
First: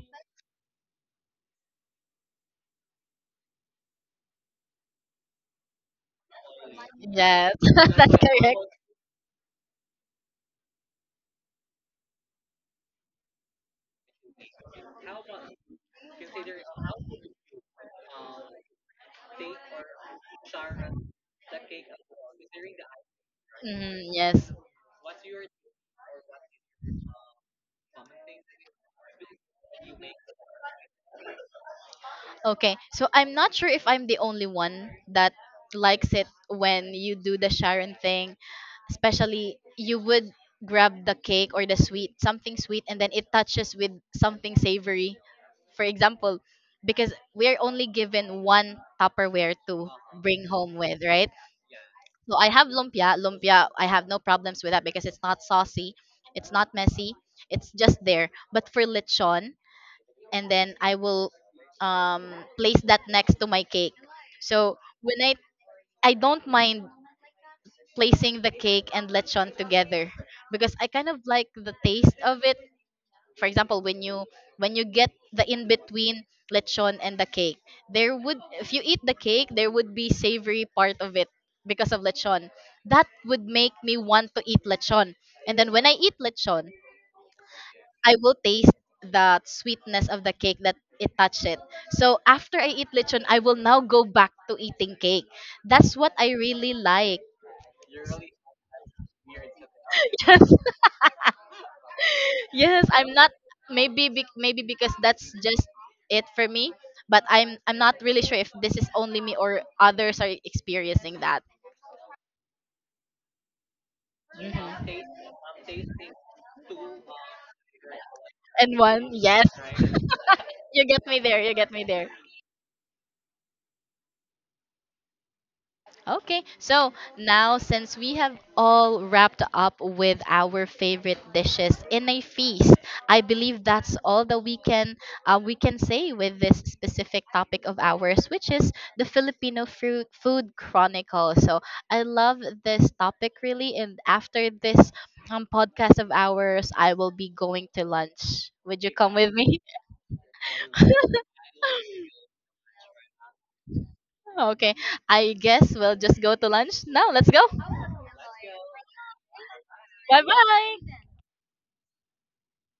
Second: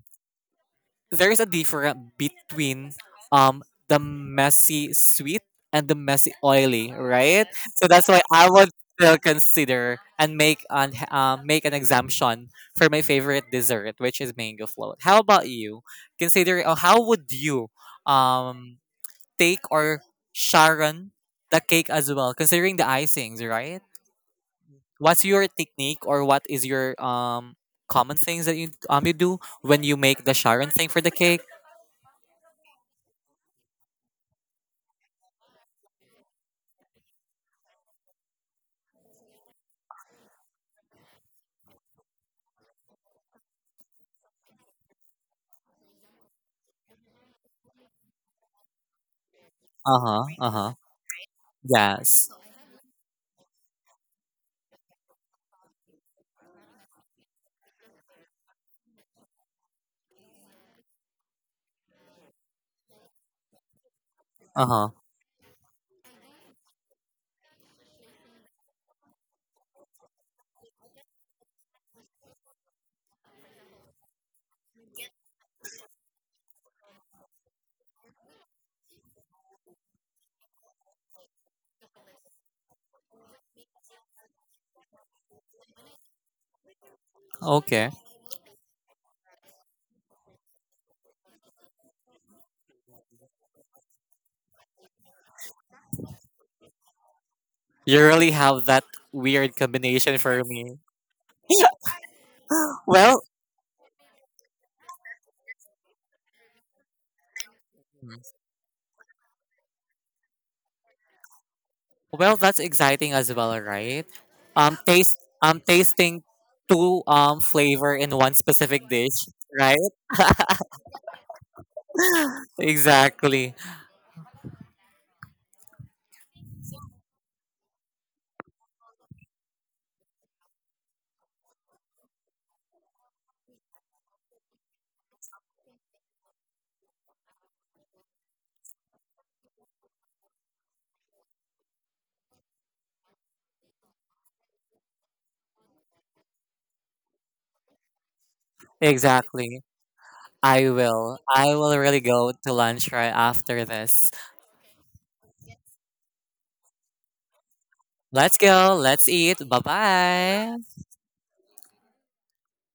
there is a difference between um the messy sweet and the messy oily, right? yes. So (laughs) that's That's why I correct. would still consider and make an exemption for my favorite dessert, which is mango float. How about you? Consider how would you um take or Sharon the cake as well, considering the icings, right? Hmm, yes. What's your technique or what is your common things that you do when you make the Sharon thing for the cake? Okay, so I'm not sure if I'm the only one that likes it when you do the Sharon thing. Especially, you would grab the cake or the sweet, something sweet, and then it touches with something savory. For example, because we are only given one Tupperware to Uh-huh, bring uh-huh. home with, right? Yes. So I have lumpia. Lumpia, I have no problems with that because it's not saucy, it's not messy, it's just there. But for lechon, and then I will um, place that next to my cake. So Uh-huh. when I don't mind placing the cake and lechon together because I kind of like the taste of it. For example, when you get the in between lechon and the cake, there would if you eat the cake, there would be savory part of it because of lechon. That would make me want to eat lechon. And then when I eat lechon, Okay. I will taste the sweetness of the cake that it touched it. So after I eat lechon, I will now go back to eating cake. That's what I really like. (laughs) You really have that weird combination for Yes, me. (laughs) yes. I'm Well, not maybe because that's just it for me. But I'm not really sure if this is only me or others are experiencing that. well, that's exciting as well, right? Um, Mhm. taste, tasting two flavor in one And specific one, dish, yes. right? (laughs) You get me there. You get me there. Exactly, Okay, so now since we have all wrapped up with our favorite dishes in a feast, I believe that's all that we can say with this specific topic of ours, which is the Filipino fruit food chronicle. So I love this topic really, and after this podcast of ours, I will be going to lunch. Would you come with me? exactly. (laughs) I will. I will really go to lunch right after this. Okay, I guess we'll just go to lunch now. Let's go. Let's go. Let's eat. Bye Bye bye. bye.